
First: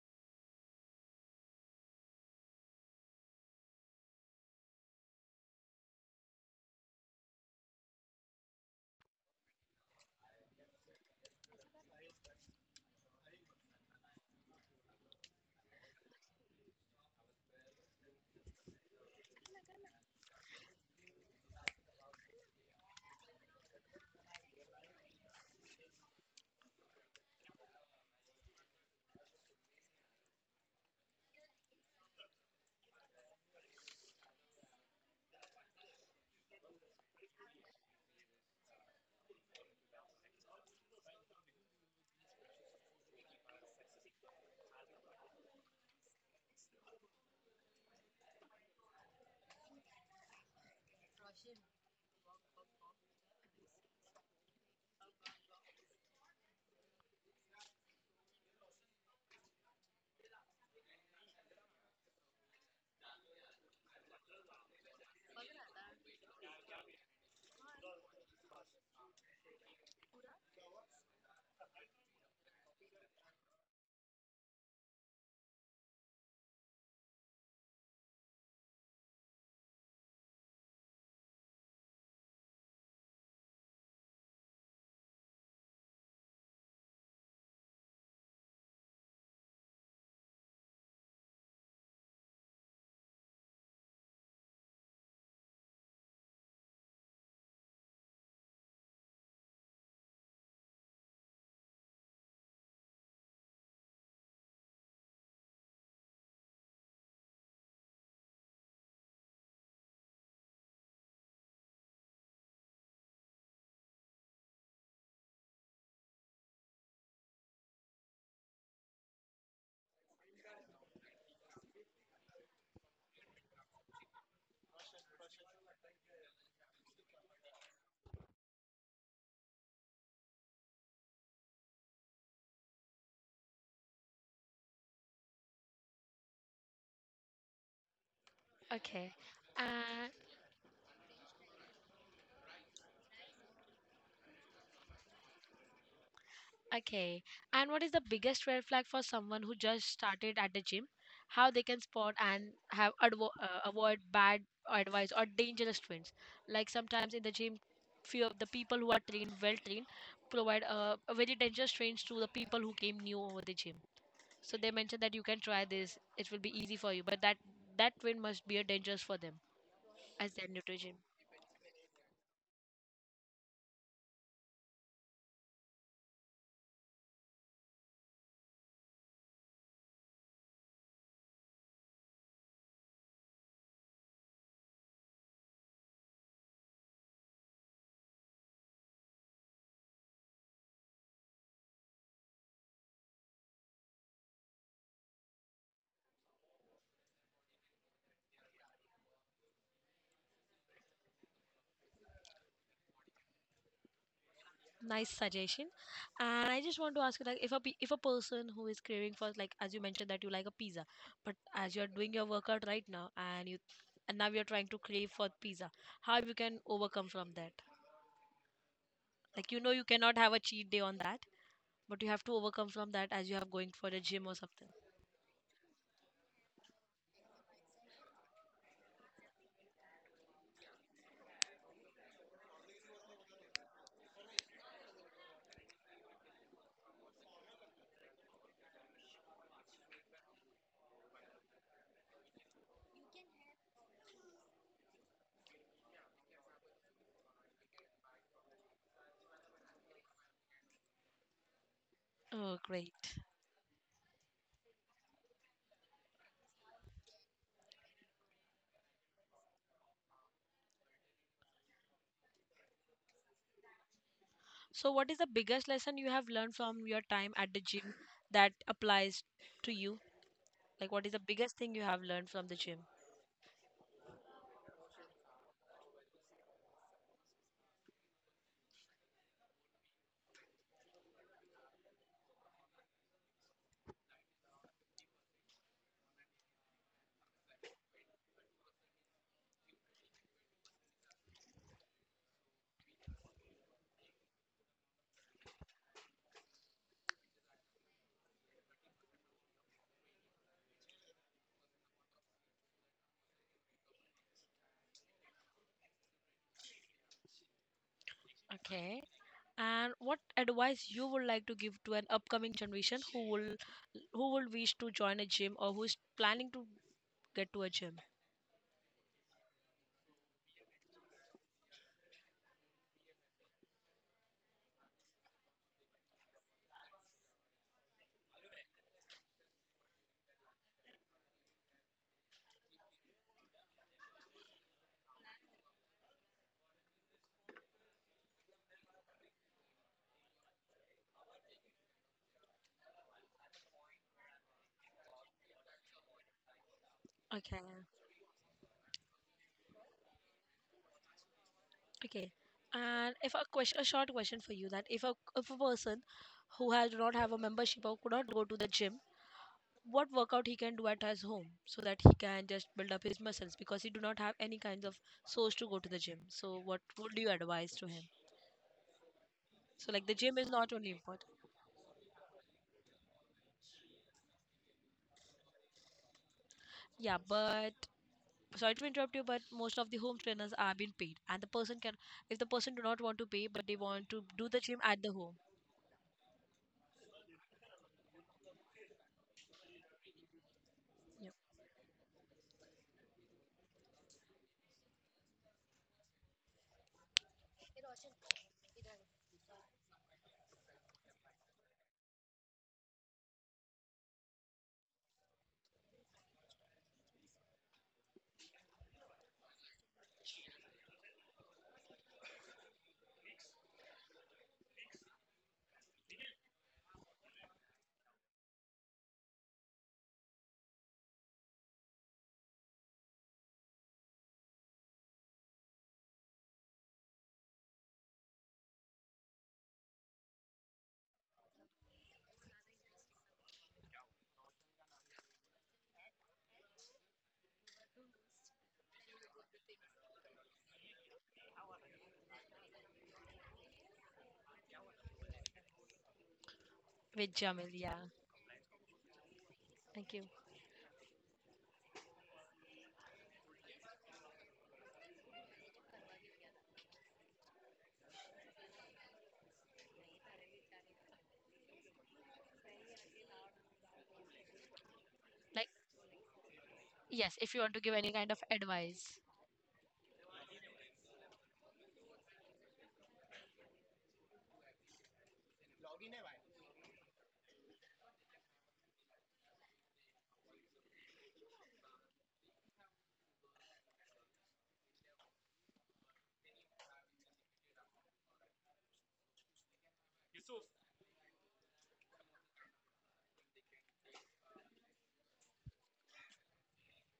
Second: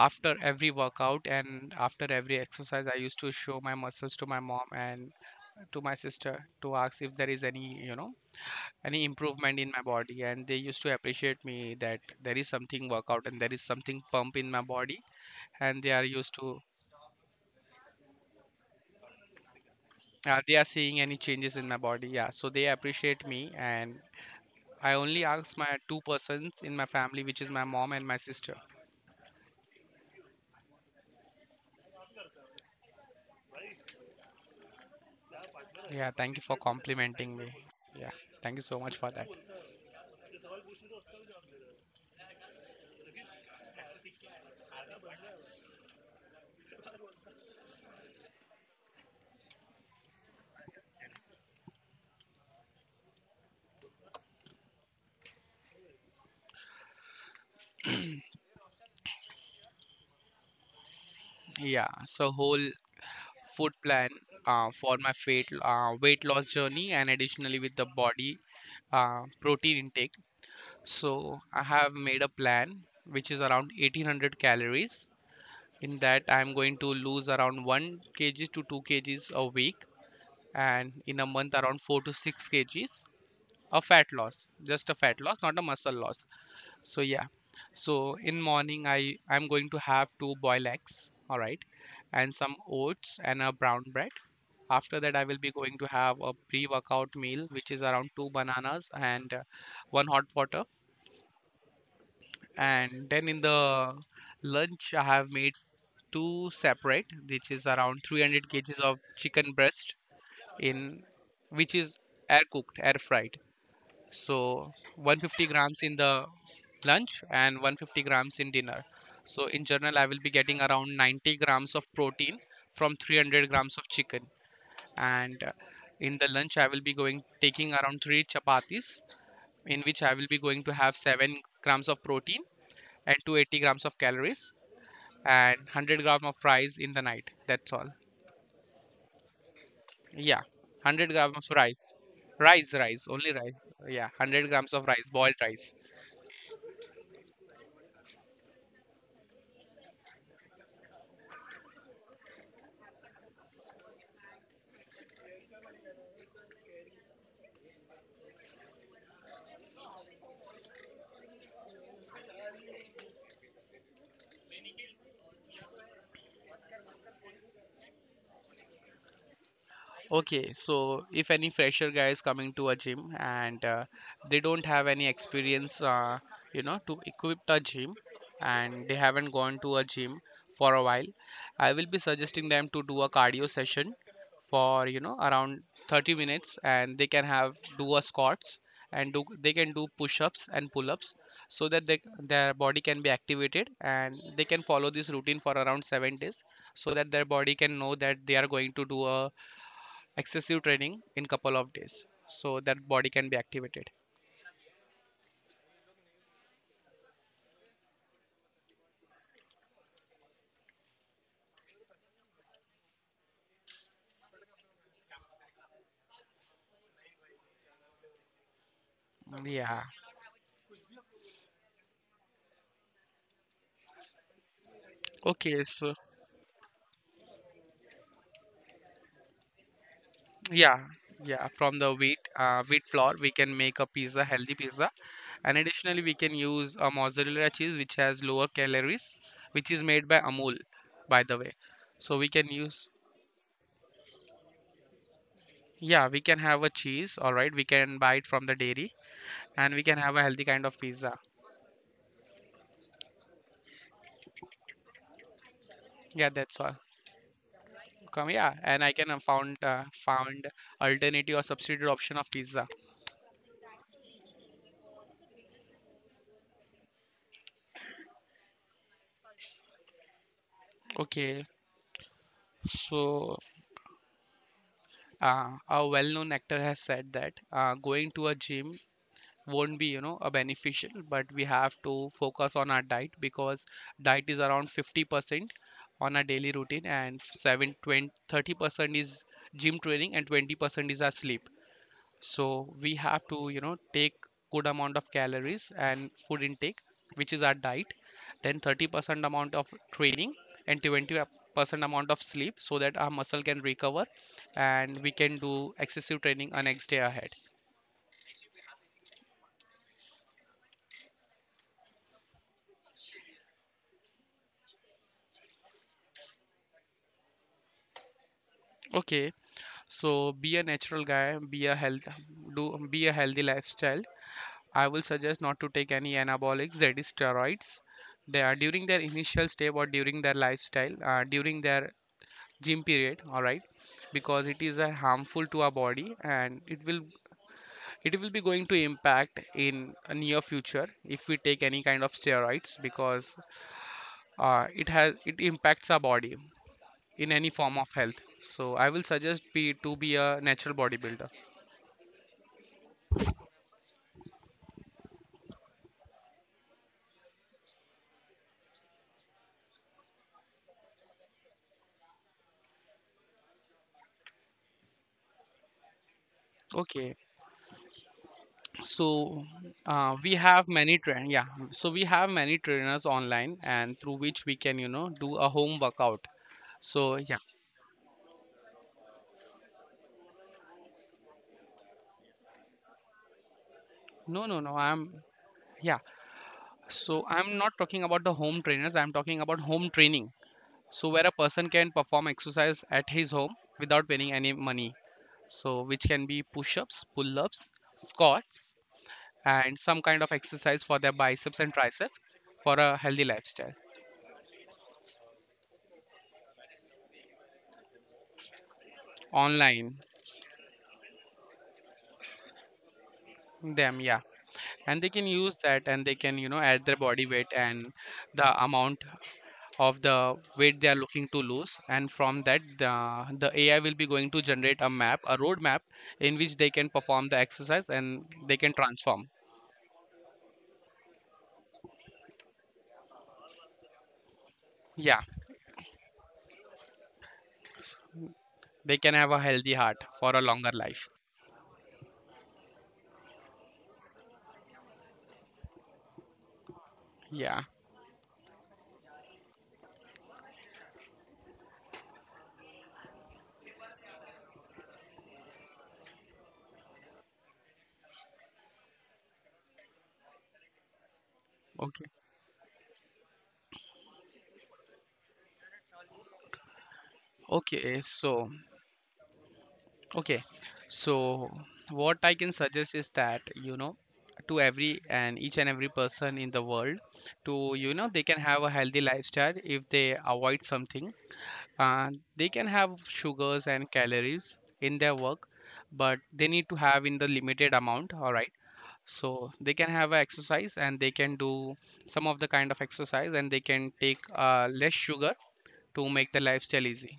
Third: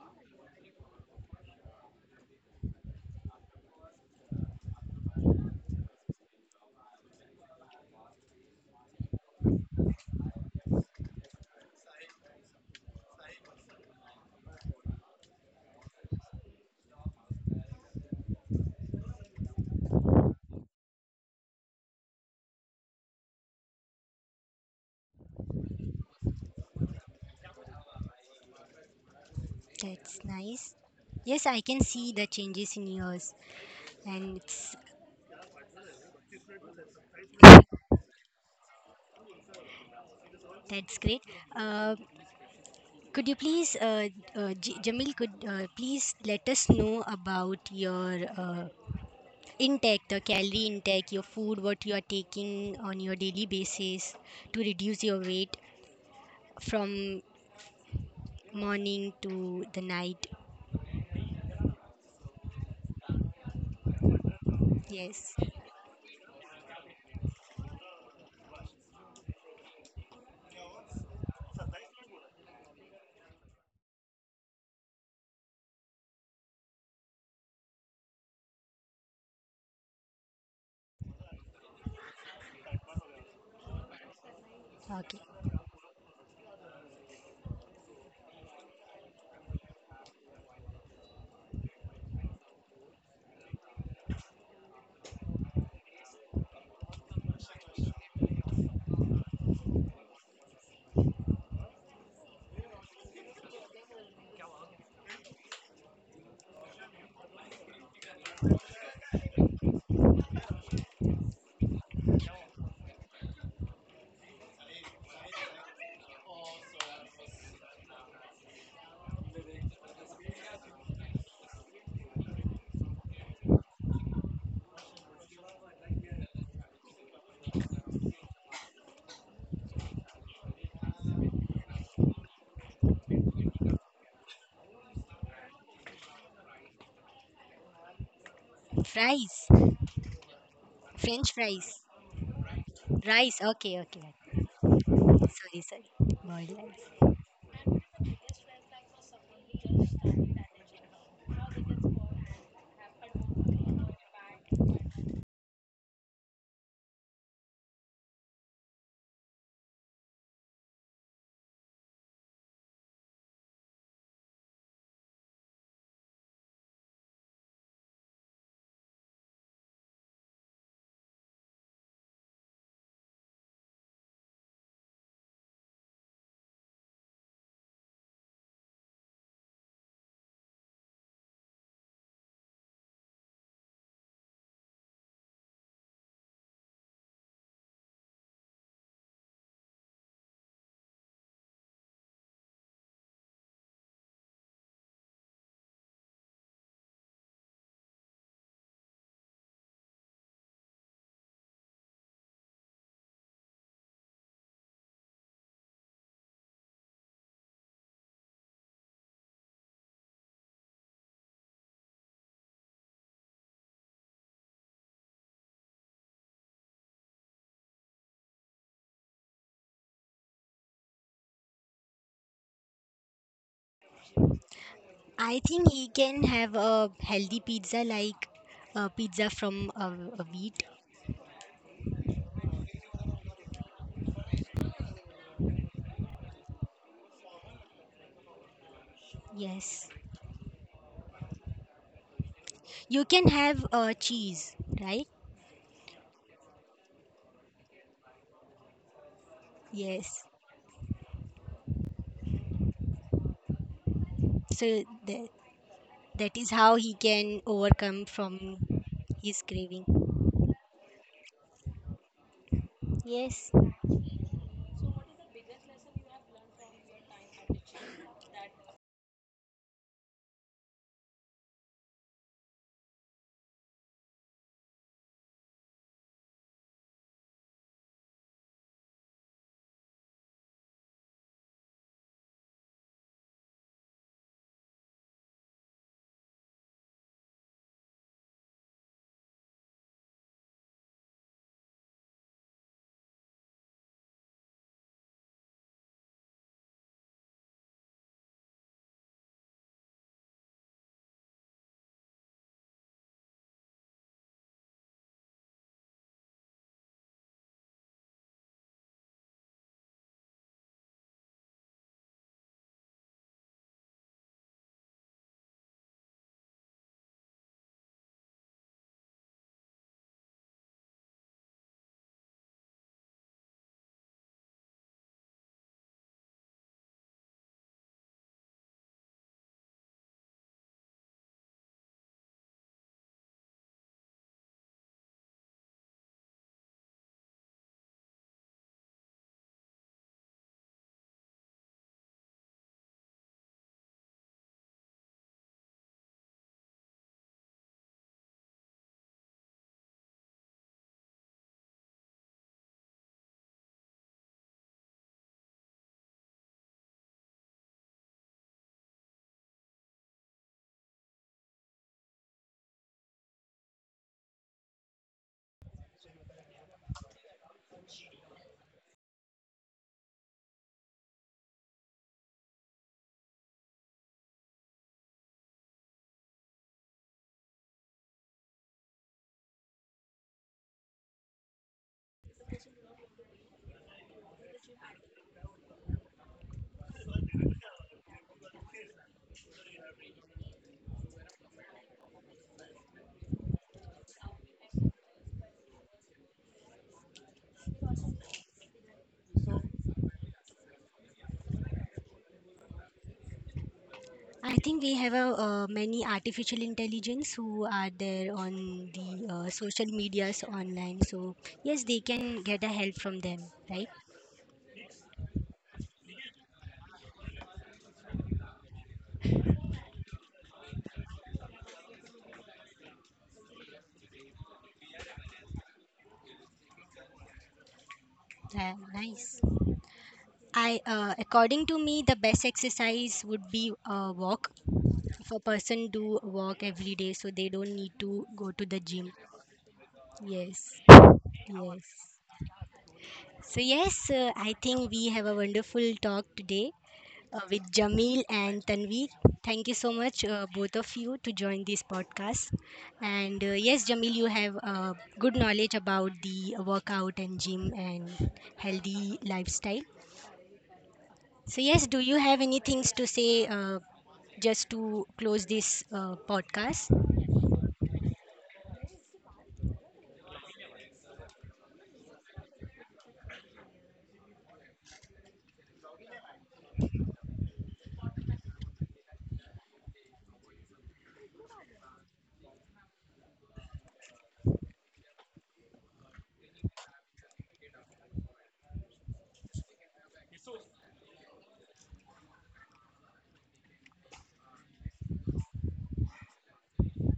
Speaker 1: After every workout and after every exercise, I used to show my muscles to my mom and to my sister, to ask if there is any you know any improvement in my body. And they used to appreciate me that there is something workout and there is something pump in my body. And they are used to uh, They are seeing any changes in my body. Yeah, so they appreciate me. And I only ask my two persons in my family, which is my mom and my sister.
Speaker 2: That's nice. Yes, I can see the changes in yours, and it's
Speaker 1: Yeah, thank you for complimenting me. Yeah, thank you so much for that.
Speaker 2: that's great. Uh, could you please, uh, uh, J- Jamil, could uh, please let us know about your uh, intake the calorie intake, your food, what you are taking on your daily basis to reduce your weight from morning to the night?
Speaker 1: Yeah, so whole food plan uh, for my
Speaker 2: Yes.
Speaker 1: weight uh, weight loss journey, and additionally with the body uh, protein intake. So I have made a plan which is around eighteen hundred calories. In that, I am going to lose around one k g to two kgs a week, and in a month, around four to six kgs. A fat loss, just a fat
Speaker 2: Okay.
Speaker 1: loss, not a muscle loss. So yeah. So in morning, I I'm going to have two boiled eggs, all right, and some oats and a brown bread. After that, I will be going to have a pre-workout meal, which is around two bananas and uh, one hot water. And then in the lunch, I have made two separate, which is around three hundred kgs of chicken breast, in which is air cooked, air fried. So one hundred fifty grams in the lunch and one hundred fifty grams in dinner. So in general, I will be getting around ninety grams of protein from three hundred grams of chicken. And uh, in the lunch I will be going taking around three chapatis, in which I will be going to have seven grams of protein and two hundred eighty grams of calories, and one hundred gram of rice in the night. That's all.
Speaker 3: Okay.
Speaker 2: Fries.
Speaker 3: Uh,
Speaker 1: Yeah, one hundred grams
Speaker 2: French
Speaker 1: of
Speaker 2: fries.
Speaker 1: rice. Rice, rice, only
Speaker 2: Rice.
Speaker 1: rice.
Speaker 2: Okay,
Speaker 1: Yeah,
Speaker 2: okay.
Speaker 1: one hundred grams of rice,
Speaker 2: Okay,
Speaker 1: boiled
Speaker 2: sorry,
Speaker 1: rice.
Speaker 2: sorry, boiled rice.
Speaker 3: okay. And what is the biggest red flag for someone who just started at the gym? How they can spot and have advo- uh, avoid bad advice or dangerous trends? Like sometimes in the gym, few of the people who are trained, well trained, provide uh, a very dangerous trends to the people who came new over the gym. So they mentioned that you can try this; it will be easy for you. But that that trend must be a dangerous for them as they're
Speaker 1: Okay,
Speaker 3: new to gym.
Speaker 1: so if any fresher guy is coming to a gym and uh, they don't have any experience, uh, you know, to equip a gym and they haven't gone to a gym for a while, I will be suggesting them to do a cardio session for, you know, around thirty minutes and they can have do a squats and do they can do push-ups and pull-ups so that they, their body can be activated and they can follow this routine for around seven days so that their body can know that they are going to do a excessive training in couple of days so that body can be activated.
Speaker 3: Nice suggestion. And I just want to ask you like if a pe- if a person who is craving for like as you mentioned that you like a pizza but as you're doing your workout right now and you and now you're trying to crave for pizza, how you can overcome from that, like you know
Speaker 1: Yeah.
Speaker 3: you cannot have a cheat day on that but you have to overcome from that as you have going for the gym or something.
Speaker 2: I
Speaker 1: Okay,
Speaker 2: think he
Speaker 1: so
Speaker 2: can have a healthy pizza, like a pizza from a, a wheat.
Speaker 1: yeah, yeah, from the wheat uh, wheat flour we can make a pizza, healthy pizza. And additionally we can use a mozzarella cheese which has lower calories, which is
Speaker 2: Yes.
Speaker 1: made by Amul, by the way, so we can use.
Speaker 2: You can have a cheese, right?
Speaker 1: Yeah, we can have a cheese, all right, we can buy it from the dairy and we can have a
Speaker 2: Yes.
Speaker 1: healthy kind of pizza.
Speaker 3: Oh, great.
Speaker 2: So the,
Speaker 1: Yeah,
Speaker 2: that is
Speaker 1: that's all.
Speaker 2: how he can overcome
Speaker 1: Come, yeah,
Speaker 2: from
Speaker 1: and I can uh,
Speaker 2: his
Speaker 1: found uh,
Speaker 2: craving.
Speaker 1: found alternative or substitute option of pizza.
Speaker 2: Yes.
Speaker 3: So what is the biggest lesson you have learned from your time at the gym that applies to you, like what is the
Speaker 1: Okay,
Speaker 3: biggest thing you have learned from the gym?
Speaker 1: so uh, a well-known actor has said that uh, going to a gym won't be, you know, a beneficial, but we have to focus on our diet because diet is around fifty percent on our daily routine and seven twenty thirty percent is gym training and twenty percent is our sleep. So we have to, you know, take good amount of calories and food intake, which is our diet, then thirty percent amount of training and twenty percent amount of sleep so that our muscle can recover and we can do excessive training a next day ahead.
Speaker 3: Okay. And what advice you would like to give to an upcoming generation who will who will wish to join a gym or who's planning to get to a gym?
Speaker 1: Okay, so be a natural guy, be a health, do be a healthy lifestyle. I will suggest not to take any anabolics, that is steroids, they are during their initial step or during their lifestyle, uh, during their gym period, all right, because it is uh, harmful to our body and it will, it will be going to impact in a near future if we take any kind of steroids because uh, it has, it impacts our body in any
Speaker 3: Okay.
Speaker 1: form of health. So I will suggest be to be a natural bodybuilder.
Speaker 3: Okay. And if a question, a short question for you that if a if a person who has do not have a membership or could not go to the gym, what workout he can do at his home so that he can just build up his muscles because he do not have any kinds of source to go to the gym. So what would
Speaker 1: Okay,
Speaker 3: you advise to him?
Speaker 1: so
Speaker 3: So like the
Speaker 1: uh, we
Speaker 3: gym is
Speaker 1: have
Speaker 3: not only
Speaker 1: many
Speaker 3: important.
Speaker 1: train yeah so we have many trainers online and through which we can, you know, do a home workout, so
Speaker 3: Yeah,
Speaker 1: yeah.
Speaker 3: but sorry to interrupt you but most of the home trainers are being paid and the person can, if the person do not want to pay but they want to
Speaker 1: no
Speaker 3: do
Speaker 1: no
Speaker 3: the
Speaker 1: no
Speaker 3: gym at
Speaker 1: I'm,
Speaker 3: the home.
Speaker 1: yeah, so I'm not talking about the home trainers, I'm talking about home training. So where a person can perform exercise at his home without paying any money. So which can be push-ups, pull-ups, squats and some kind of exercise for their biceps and tricep for a healthy lifestyle.
Speaker 2: I think we have a, uh, many artificial intelligence who are there on the uh, social
Speaker 1: Online
Speaker 2: medias online. So yes, they can get a help from them, right?
Speaker 1: them, yeah. And they can use that and they can, you know, add their body weight and the amount of the weight they are looking to lose, and from that the, the A I will be going to generate a map, a road map in which they can perform the exercise and they can
Speaker 2: Yeah,
Speaker 1: transform.
Speaker 2: nice. I uh, according to me, the best exercise would be a walk.
Speaker 1: Yeah,
Speaker 2: If a person do walk every day, so they don't need to go to the
Speaker 1: they
Speaker 2: gym.
Speaker 1: can have a healthy heart for a longer
Speaker 2: Yes,
Speaker 1: life.
Speaker 2: yes. So, yes, uh, I think we have a wonderful talk today
Speaker 3: With
Speaker 2: uh,
Speaker 1: Yeah.
Speaker 2: with
Speaker 3: Jamil, yeah.
Speaker 2: Jamil and Tanveer. Thank you so
Speaker 3: Thank you.
Speaker 2: much, uh, both of you, to join this podcast. And uh, yes, Jamil, you have uh, good knowledge about the workout and gym and healthy lifestyle. So, yes, do
Speaker 1: okay
Speaker 2: you have any things to say uh, just to close
Speaker 3: Like,
Speaker 2: this uh, podcast?
Speaker 3: yes, if you want to give
Speaker 1: okay
Speaker 3: any kind of
Speaker 1: so
Speaker 3: advice.
Speaker 1: okay so what I can suggest is that, you know, to every and each and every person in the world, to, you know, they can have a healthy lifestyle if they avoid something. Uh, they can have sugars and calories in their work, but they need to have in the limited amount, all right? So they can have a exercise and they can do some of the kind of exercise and they can take uh, less sugar to make the lifestyle easy.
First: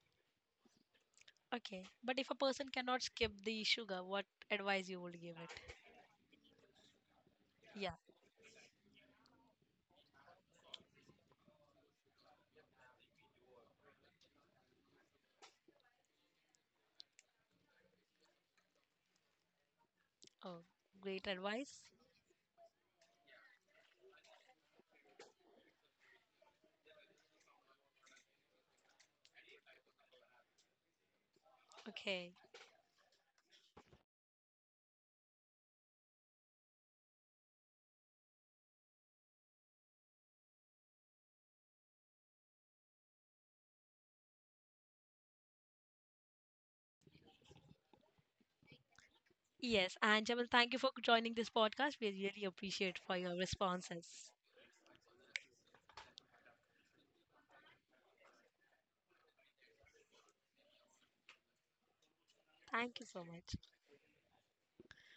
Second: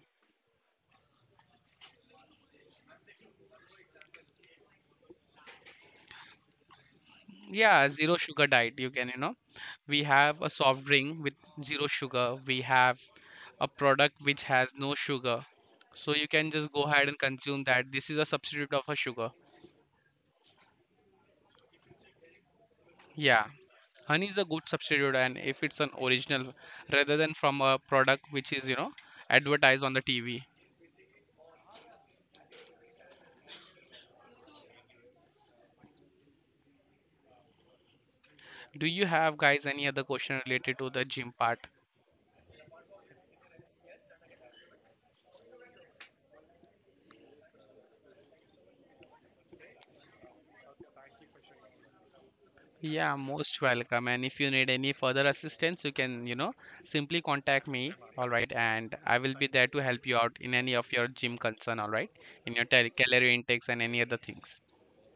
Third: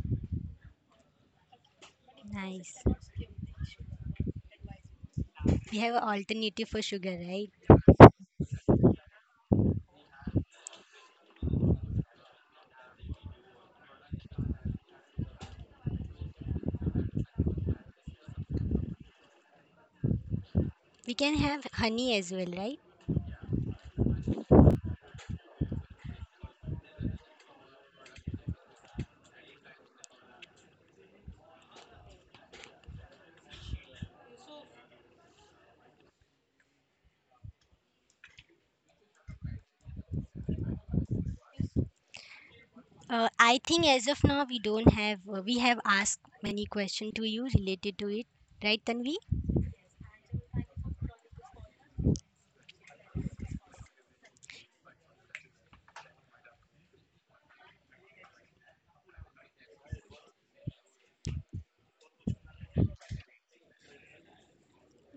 Speaker 3: Okay, but if a person
Speaker 2: Nice.
Speaker 3: cannot skip the sugar what advice you would give it?
Speaker 2: We have an alternative for sugar, right?
Speaker 1: Yeah,
Speaker 3: Yeah.
Speaker 1: zero sugar diet, you can, you know. We have a soft drink with zero sugar. We have a product which has no sugar. So you can just go ahead and consume that. This is a substitute of a sugar.
Speaker 3: Oh,
Speaker 2: We
Speaker 3: great
Speaker 2: can have
Speaker 3: advice.
Speaker 2: honey as well, right?
Speaker 1: Yeah. Honey is a good substitute, and if it's an original rather than from a product which is, you know, advertised on the T V.
Speaker 3: Okay.
Speaker 1: Do you have guys any other question related to the gym part?
Speaker 2: Uh, I think as of now we don't have uh, we have asked many questions to you related to it, right, Tanvi?
Speaker 3: Yes, and Jamal, thank you for joining this podcast. We really appreciate
Speaker 1: Yeah,
Speaker 3: for your
Speaker 1: most welcome, and
Speaker 3: responses.
Speaker 1: if you need any further assistance, you can, you know, simply contact me, all right, and I will be there to help you out in any of your gym concern, all right, in your tel-
Speaker 3: Thank you so
Speaker 1: calorie
Speaker 3: much.
Speaker 1: intakes and any other things.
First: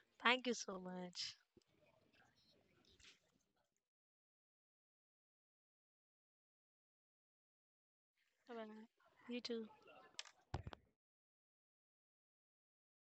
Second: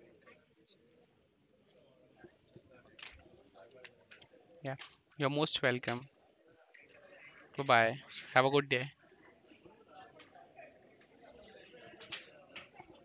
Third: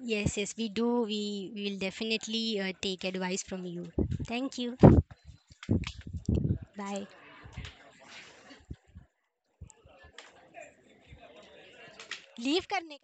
Speaker 2: Yes,
Speaker 3: Thank
Speaker 2: yes,
Speaker 3: you
Speaker 2: we
Speaker 3: so
Speaker 2: do.
Speaker 3: much.
Speaker 2: We we will definitely uh, take advice from you. Thank
Speaker 1: Yeah,
Speaker 2: you.
Speaker 1: you're most welcome.
Speaker 2: Bye.
Speaker 1: Bye bye, have a good day.
Speaker 3: Bye. You too.
Speaker 2: Leave karne